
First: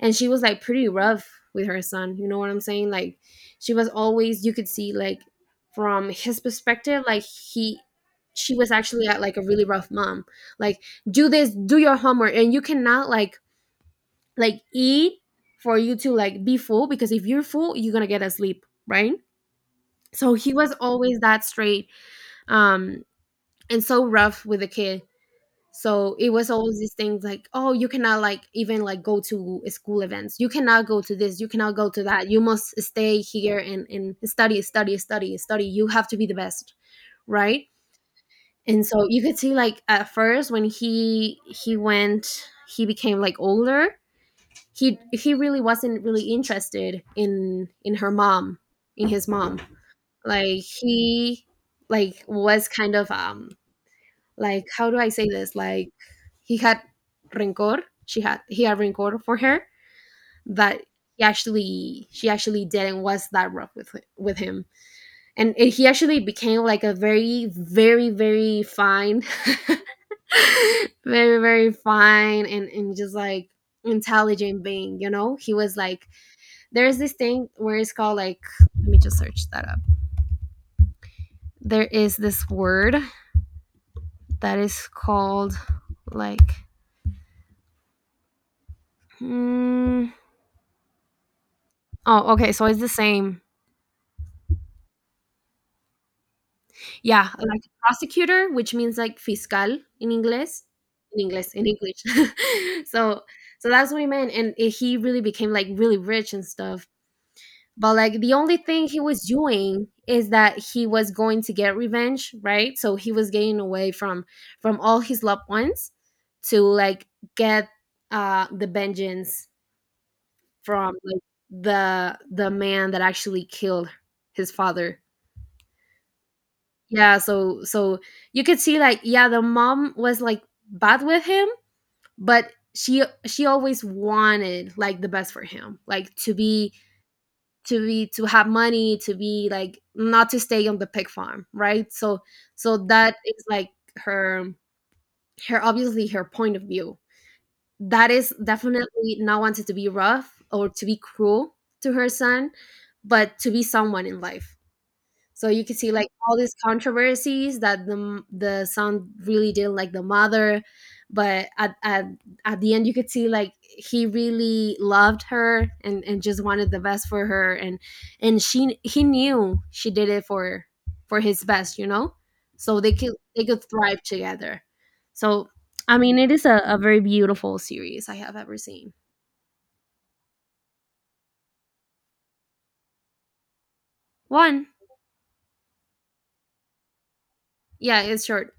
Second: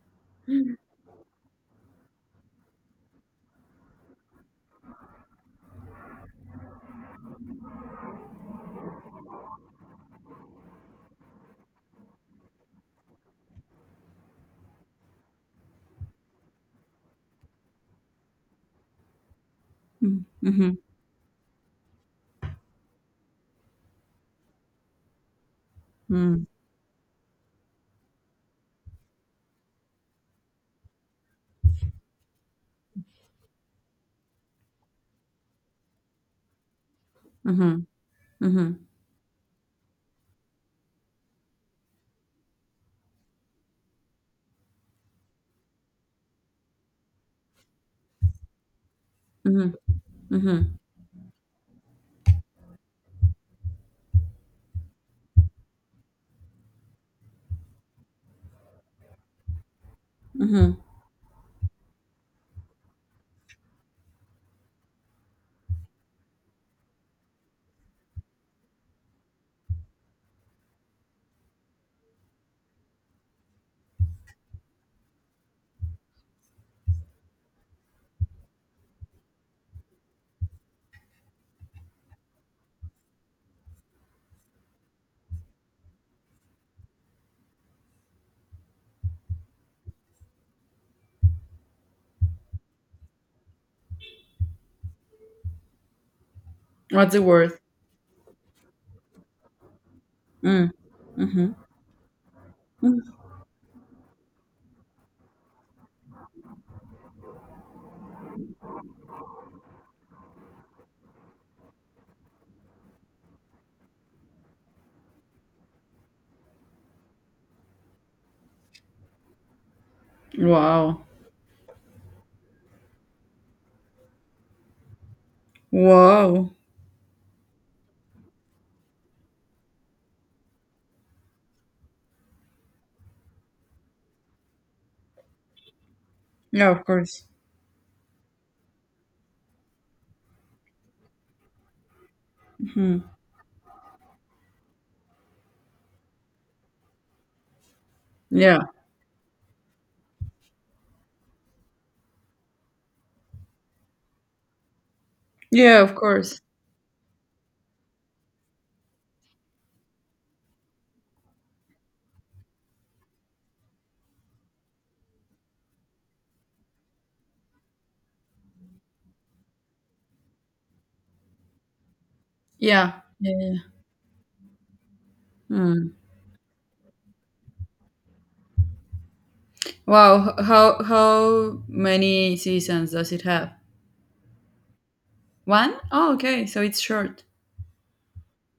Speaker 1: and she was like
Speaker 2: Mm,
Speaker 1: pretty rough with her son, you know what I'm saying? Like she was always, you could see like from his perspective like he, she was actually at like a really rough mom. Like, "Do this, do your homework, and you cannot like like eat for you to like be full, because if you're full you're gonna get asleep, right?"
Speaker 2: mhm,
Speaker 1: So he was
Speaker 2: mm,
Speaker 1: always that straight um and so rough with the kid. So it
Speaker 2: mhm,
Speaker 1: was always these things like, "Oh, you cannot like even like go to school events, you cannot go to this, you cannot go to that, you must stay here and and study, study, study, study, you have to be the best," right?
Speaker 2: mhm,
Speaker 1: And so you could see like at first when he he went, he became like older, he he really wasn't really interested in in her mom, in his mom.
Speaker 2: mhm, mhm,
Speaker 1: Like he like was kind of um like, how do I say this? Like he had rencor. She had He had rencor for her,
Speaker 2: mhm.
Speaker 1: that he actually, she actually did, and was that rough with hi- with him. And it, he actually became like a very very very fine <laughs> very very fine and and just like intelligent being, you know? He was like, there's this thing where it's called like, let me just search that up. There is this word that is called like, mm, oh, okay, so it's the same,
Speaker 2: What's it
Speaker 1: yeah,
Speaker 2: worth?
Speaker 1: like prosecutor, which means like fiscal in English,
Speaker 2: Mm,
Speaker 1: in english
Speaker 2: mhm,
Speaker 1: in English. <laughs>
Speaker 2: mm.
Speaker 1: So so that's what he meant. And it- he really became like really rich and stuff. But like the only thing he was doing is that he was going to get revenge, right? So he was getting away from from all his loved ones to like get uh the vengeance from,
Speaker 2: Wow.
Speaker 1: like, the the man that actually killed his father.
Speaker 2: Wow.
Speaker 1: Yeah, so so you could see, like, yeah, the mom was, like, bad with him, but she she always wanted, like, the best for him, like, to
Speaker 2: Yeah,
Speaker 1: be,
Speaker 2: of course.
Speaker 1: to be, to have money, to be, like, not to stay on the pig farm, right? So so
Speaker 2: Mhm.
Speaker 1: that is, like, her, her obviously her point of view. That is
Speaker 2: Yeah.
Speaker 1: definitely not wanted to be rough or to be cruel to her son, but to be someone in life. So you can
Speaker 2: Yeah,
Speaker 1: see
Speaker 2: of
Speaker 1: like all
Speaker 2: course.
Speaker 1: these controversies, that the the son really didn't like the mother, but at at, at the end you could see like he really loved her, and, and just wanted the best for her, and and she, he knew she did it for for his best, you know? So they
Speaker 2: Yeah.
Speaker 1: could,
Speaker 2: Yeah.
Speaker 1: they
Speaker 2: Yeah. Yeah.
Speaker 1: could thrive together. So,
Speaker 2: Mm.
Speaker 1: I mean, it is a, a very beautiful series I have ever seen.
Speaker 2: Wow. h- How how many seasons does it have?
Speaker 1: One.
Speaker 2: One? Oh, okay. So it's short.
Speaker 1: Yeah, it's short.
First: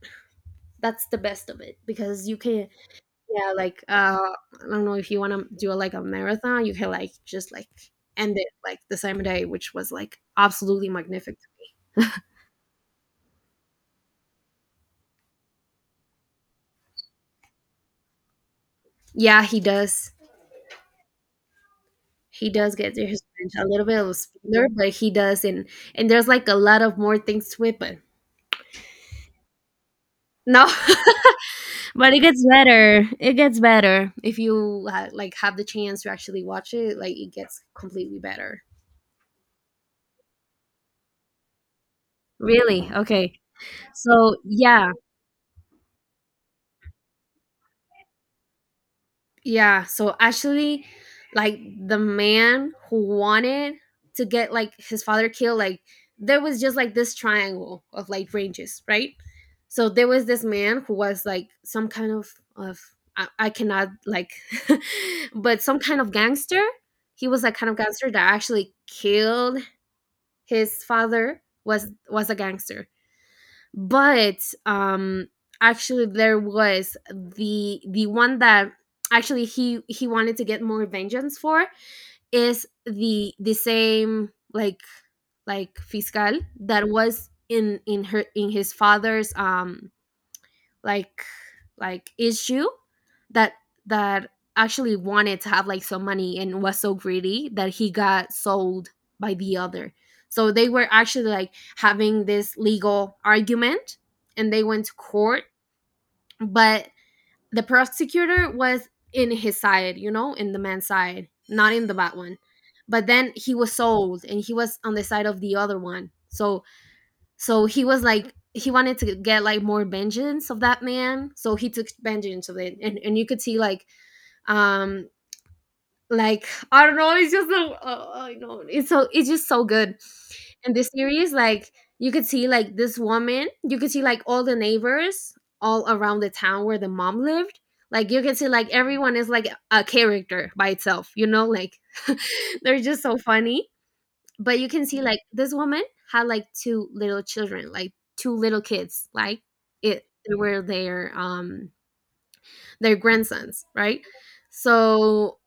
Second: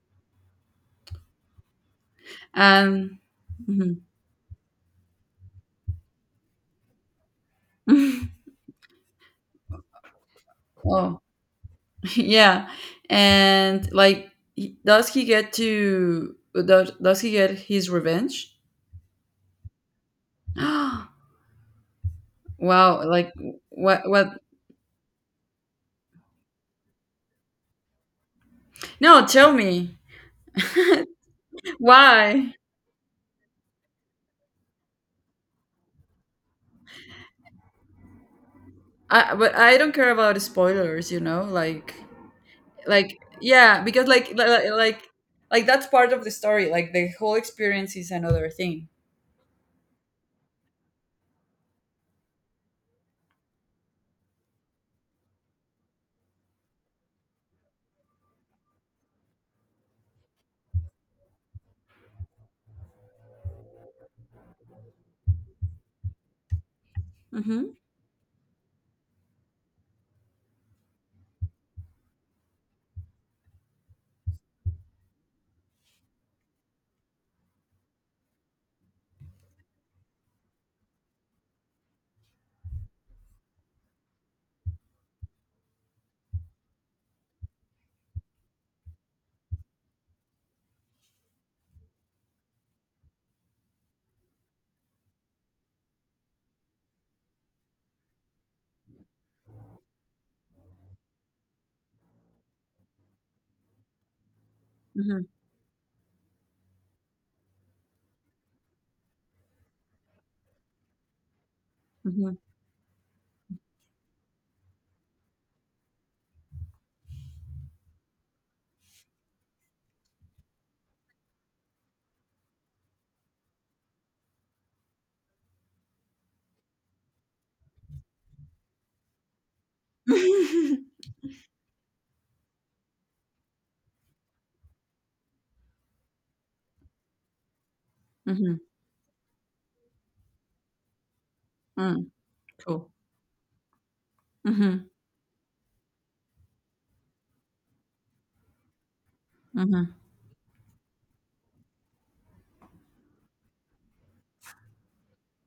Speaker 1: That's the best of it because you can,
Speaker 2: Um.
Speaker 1: yeah, like
Speaker 2: Mhm.
Speaker 1: uh, I don't know if you want to do like a marathon, you can like just like end it
Speaker 2: <laughs>
Speaker 1: like the same day, which was like absolutely
Speaker 2: Oh.
Speaker 1: magnificent.
Speaker 2: <laughs> Yeah, and like, he- does he get to, does does he get his revenge?
Speaker 1: Yeah, he does.
Speaker 2: <gasps> Wow,
Speaker 1: He does get to his
Speaker 2: like
Speaker 1: revenge. A little bit
Speaker 2: what
Speaker 1: of a
Speaker 2: what?
Speaker 1: spoiler, but he does, and and there's like a lot of more things to it, but
Speaker 2: No, tell me
Speaker 1: no. <laughs> But it gets
Speaker 2: why.
Speaker 1: better. It gets better if you uh, like have the chance to actually watch it. Like it gets completely better.
Speaker 2: I but I don't care about spoilers. You know, like
Speaker 1: Really?
Speaker 2: like
Speaker 1: Okay.
Speaker 2: yeah, because like
Speaker 1: So,
Speaker 2: li- li-
Speaker 1: yeah,
Speaker 2: like like that's part of the story. Like the whole experience is another thing.
Speaker 1: yeah, so actually, like the man who wanted to get like his father killed, like, there was just like this triangle of like ranges, right? So there was this man who was like some kind of of I, I cannot like, <laughs> but some kind of gangster. He was like
Speaker 2: Mm-hmm.
Speaker 1: kind of gangster that actually killed his father. Was was a gangster, but um actually there was the the one that actually he he wanted to get more vengeance for is the the same like like fiscal that was in in her in his father's um like like issue, that that actually wanted to have like some money and was so greedy that he got sold by the other. So they were actually like having this legal argument, and they went to
Speaker 2: Mm-hmm.
Speaker 1: court, but the prosecutor was in his side, you know, in the man's side, not in the bad one. But then he was sold and he was on the side of the other one. So so he was like he wanted to get like more vengeance of that man, so he took vengeance of it, and, and you could see like um like, I don't know, it's just so uh, I know it's so, it's just so good. And
Speaker 2: Mm-hmm.
Speaker 1: this series, like, you could see like this woman, you could see like all the neighbors all around the town where the mom lived. Like you
Speaker 2: <laughs>
Speaker 1: can see
Speaker 2: mm-hmm.
Speaker 1: like everyone is like a character by itself, you know, like
Speaker 2: Mm,
Speaker 1: <laughs> they're
Speaker 2: cool.
Speaker 1: just so funny. But you can see like this woman had like two little children, like two little kids, like
Speaker 2: Mm-hmm.
Speaker 1: it, they were their um their grandsons, right? So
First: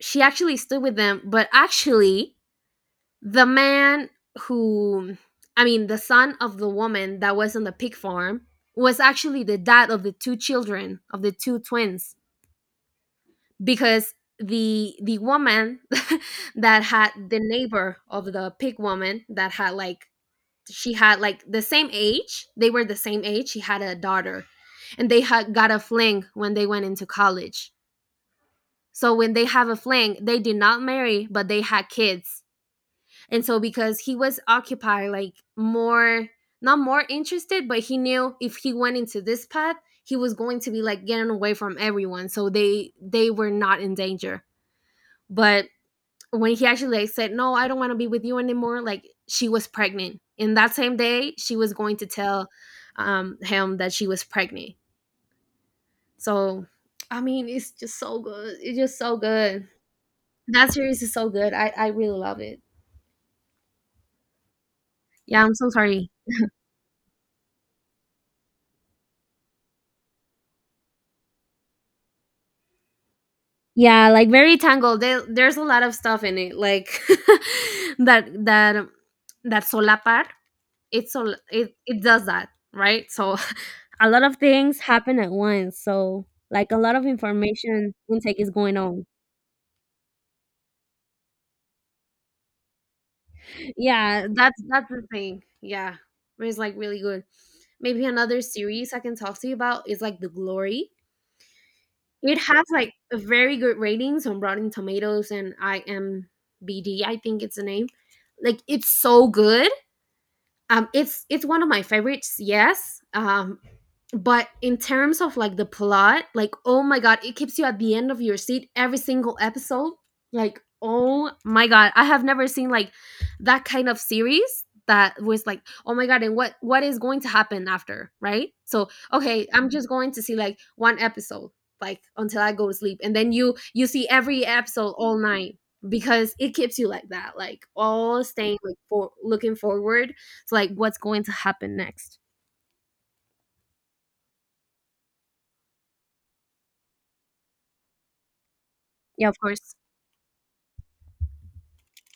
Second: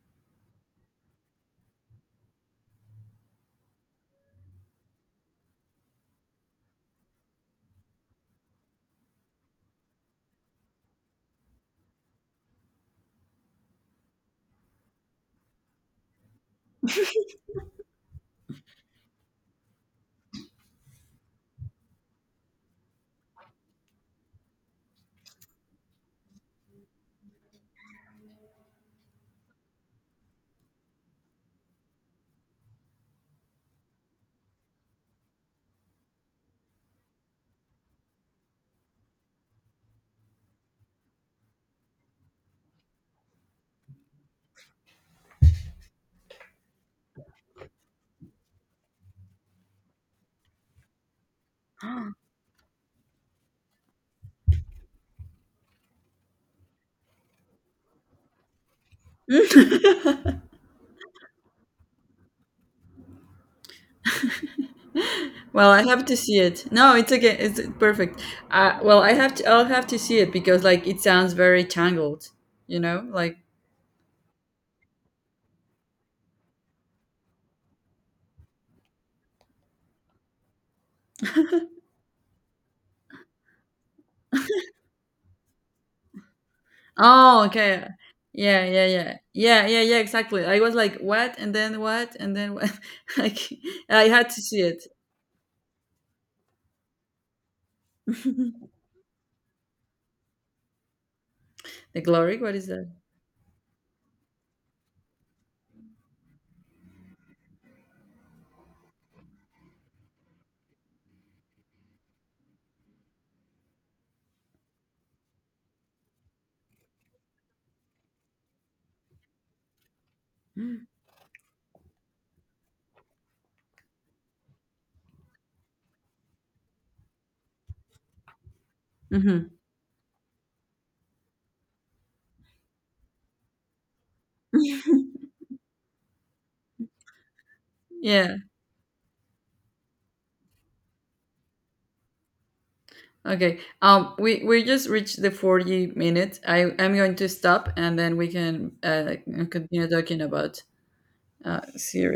Speaker 1: she actually stood with them, but actually the man who, I mean, the son of the woman that was on the pig farm, was actually the dad of the two children of the two twins, because the the woman <laughs> that had the neighbor of the pig woman, that had like, she had like the same age. They were the same age. She had a daughter, and they had got a fling when they went into college. So when they have a fling, they did not marry, but they had kids. And so because he was occupied, like more, not more interested, but he knew if he went into this path, he was going to be like getting away from everyone, so they they were not in danger. But when he actually like said, "No, I don't want to be with you anymore," like she was pregnant, and that same day she was going to tell, um, him that she was pregnant. So, I mean, it's just so good. It's just so good.
Speaker 2: Mm-hmm. <laughs>
Speaker 1: That series is so good. I I really love it. Yeah, I'm
Speaker 2: Well,
Speaker 1: so
Speaker 2: I have
Speaker 1: sorry.
Speaker 2: to see it. No, it's okay. It's perfect. Uh, well, I have to. I'll have to see it because like it sounds very tangled. You know, like
Speaker 1: Yeah, like very tangled. There, there's a lot of stuff in it, like <laughs> that that that solapar. It's sol it it does that, right? So a lot of things happen at once, so like a lot of
Speaker 2: oh, okay,
Speaker 1: information intake is
Speaker 2: yeah,
Speaker 1: going
Speaker 2: yeah,
Speaker 1: on.
Speaker 2: yeah, yeah, yeah, yeah. Exactly. I was like, what, and then what, and then what? <laughs> Like, I
Speaker 1: Yeah,
Speaker 2: had to see
Speaker 1: that's
Speaker 2: it.
Speaker 1: that's the thing. Yeah. It's like really good. Maybe another series I can talk to you about is like The Glory.
Speaker 2: The Glory.
Speaker 1: It
Speaker 2: What
Speaker 1: has
Speaker 2: is that?
Speaker 1: like a very good ratings on Rotten Tomatoes and I M D b, I think it's the name. Like it's so good. um it's it's one of my favorites, yes. Um but in terms of like the plot, like, oh my god, it keeps you at the end of your seat every single episode. Like, oh my god, I have never seen like that kind of series that was like, oh my god, and what what is going to happen after, right? So, okay,
Speaker 2: Mm-hmm.
Speaker 1: I'm just going to see like one episode, like, until I go to sleep, and then you you see every episode all night, because it keeps you like that, like all
Speaker 2: Yeah.
Speaker 1: staying like for looking forward, it's like what's going to happen next.
Speaker 2: Okay. Um, we we just reached the forty minutes. I I'm going to stop, and then we can uh
Speaker 1: Yeah, of course.
Speaker 2: continue talking about uh series.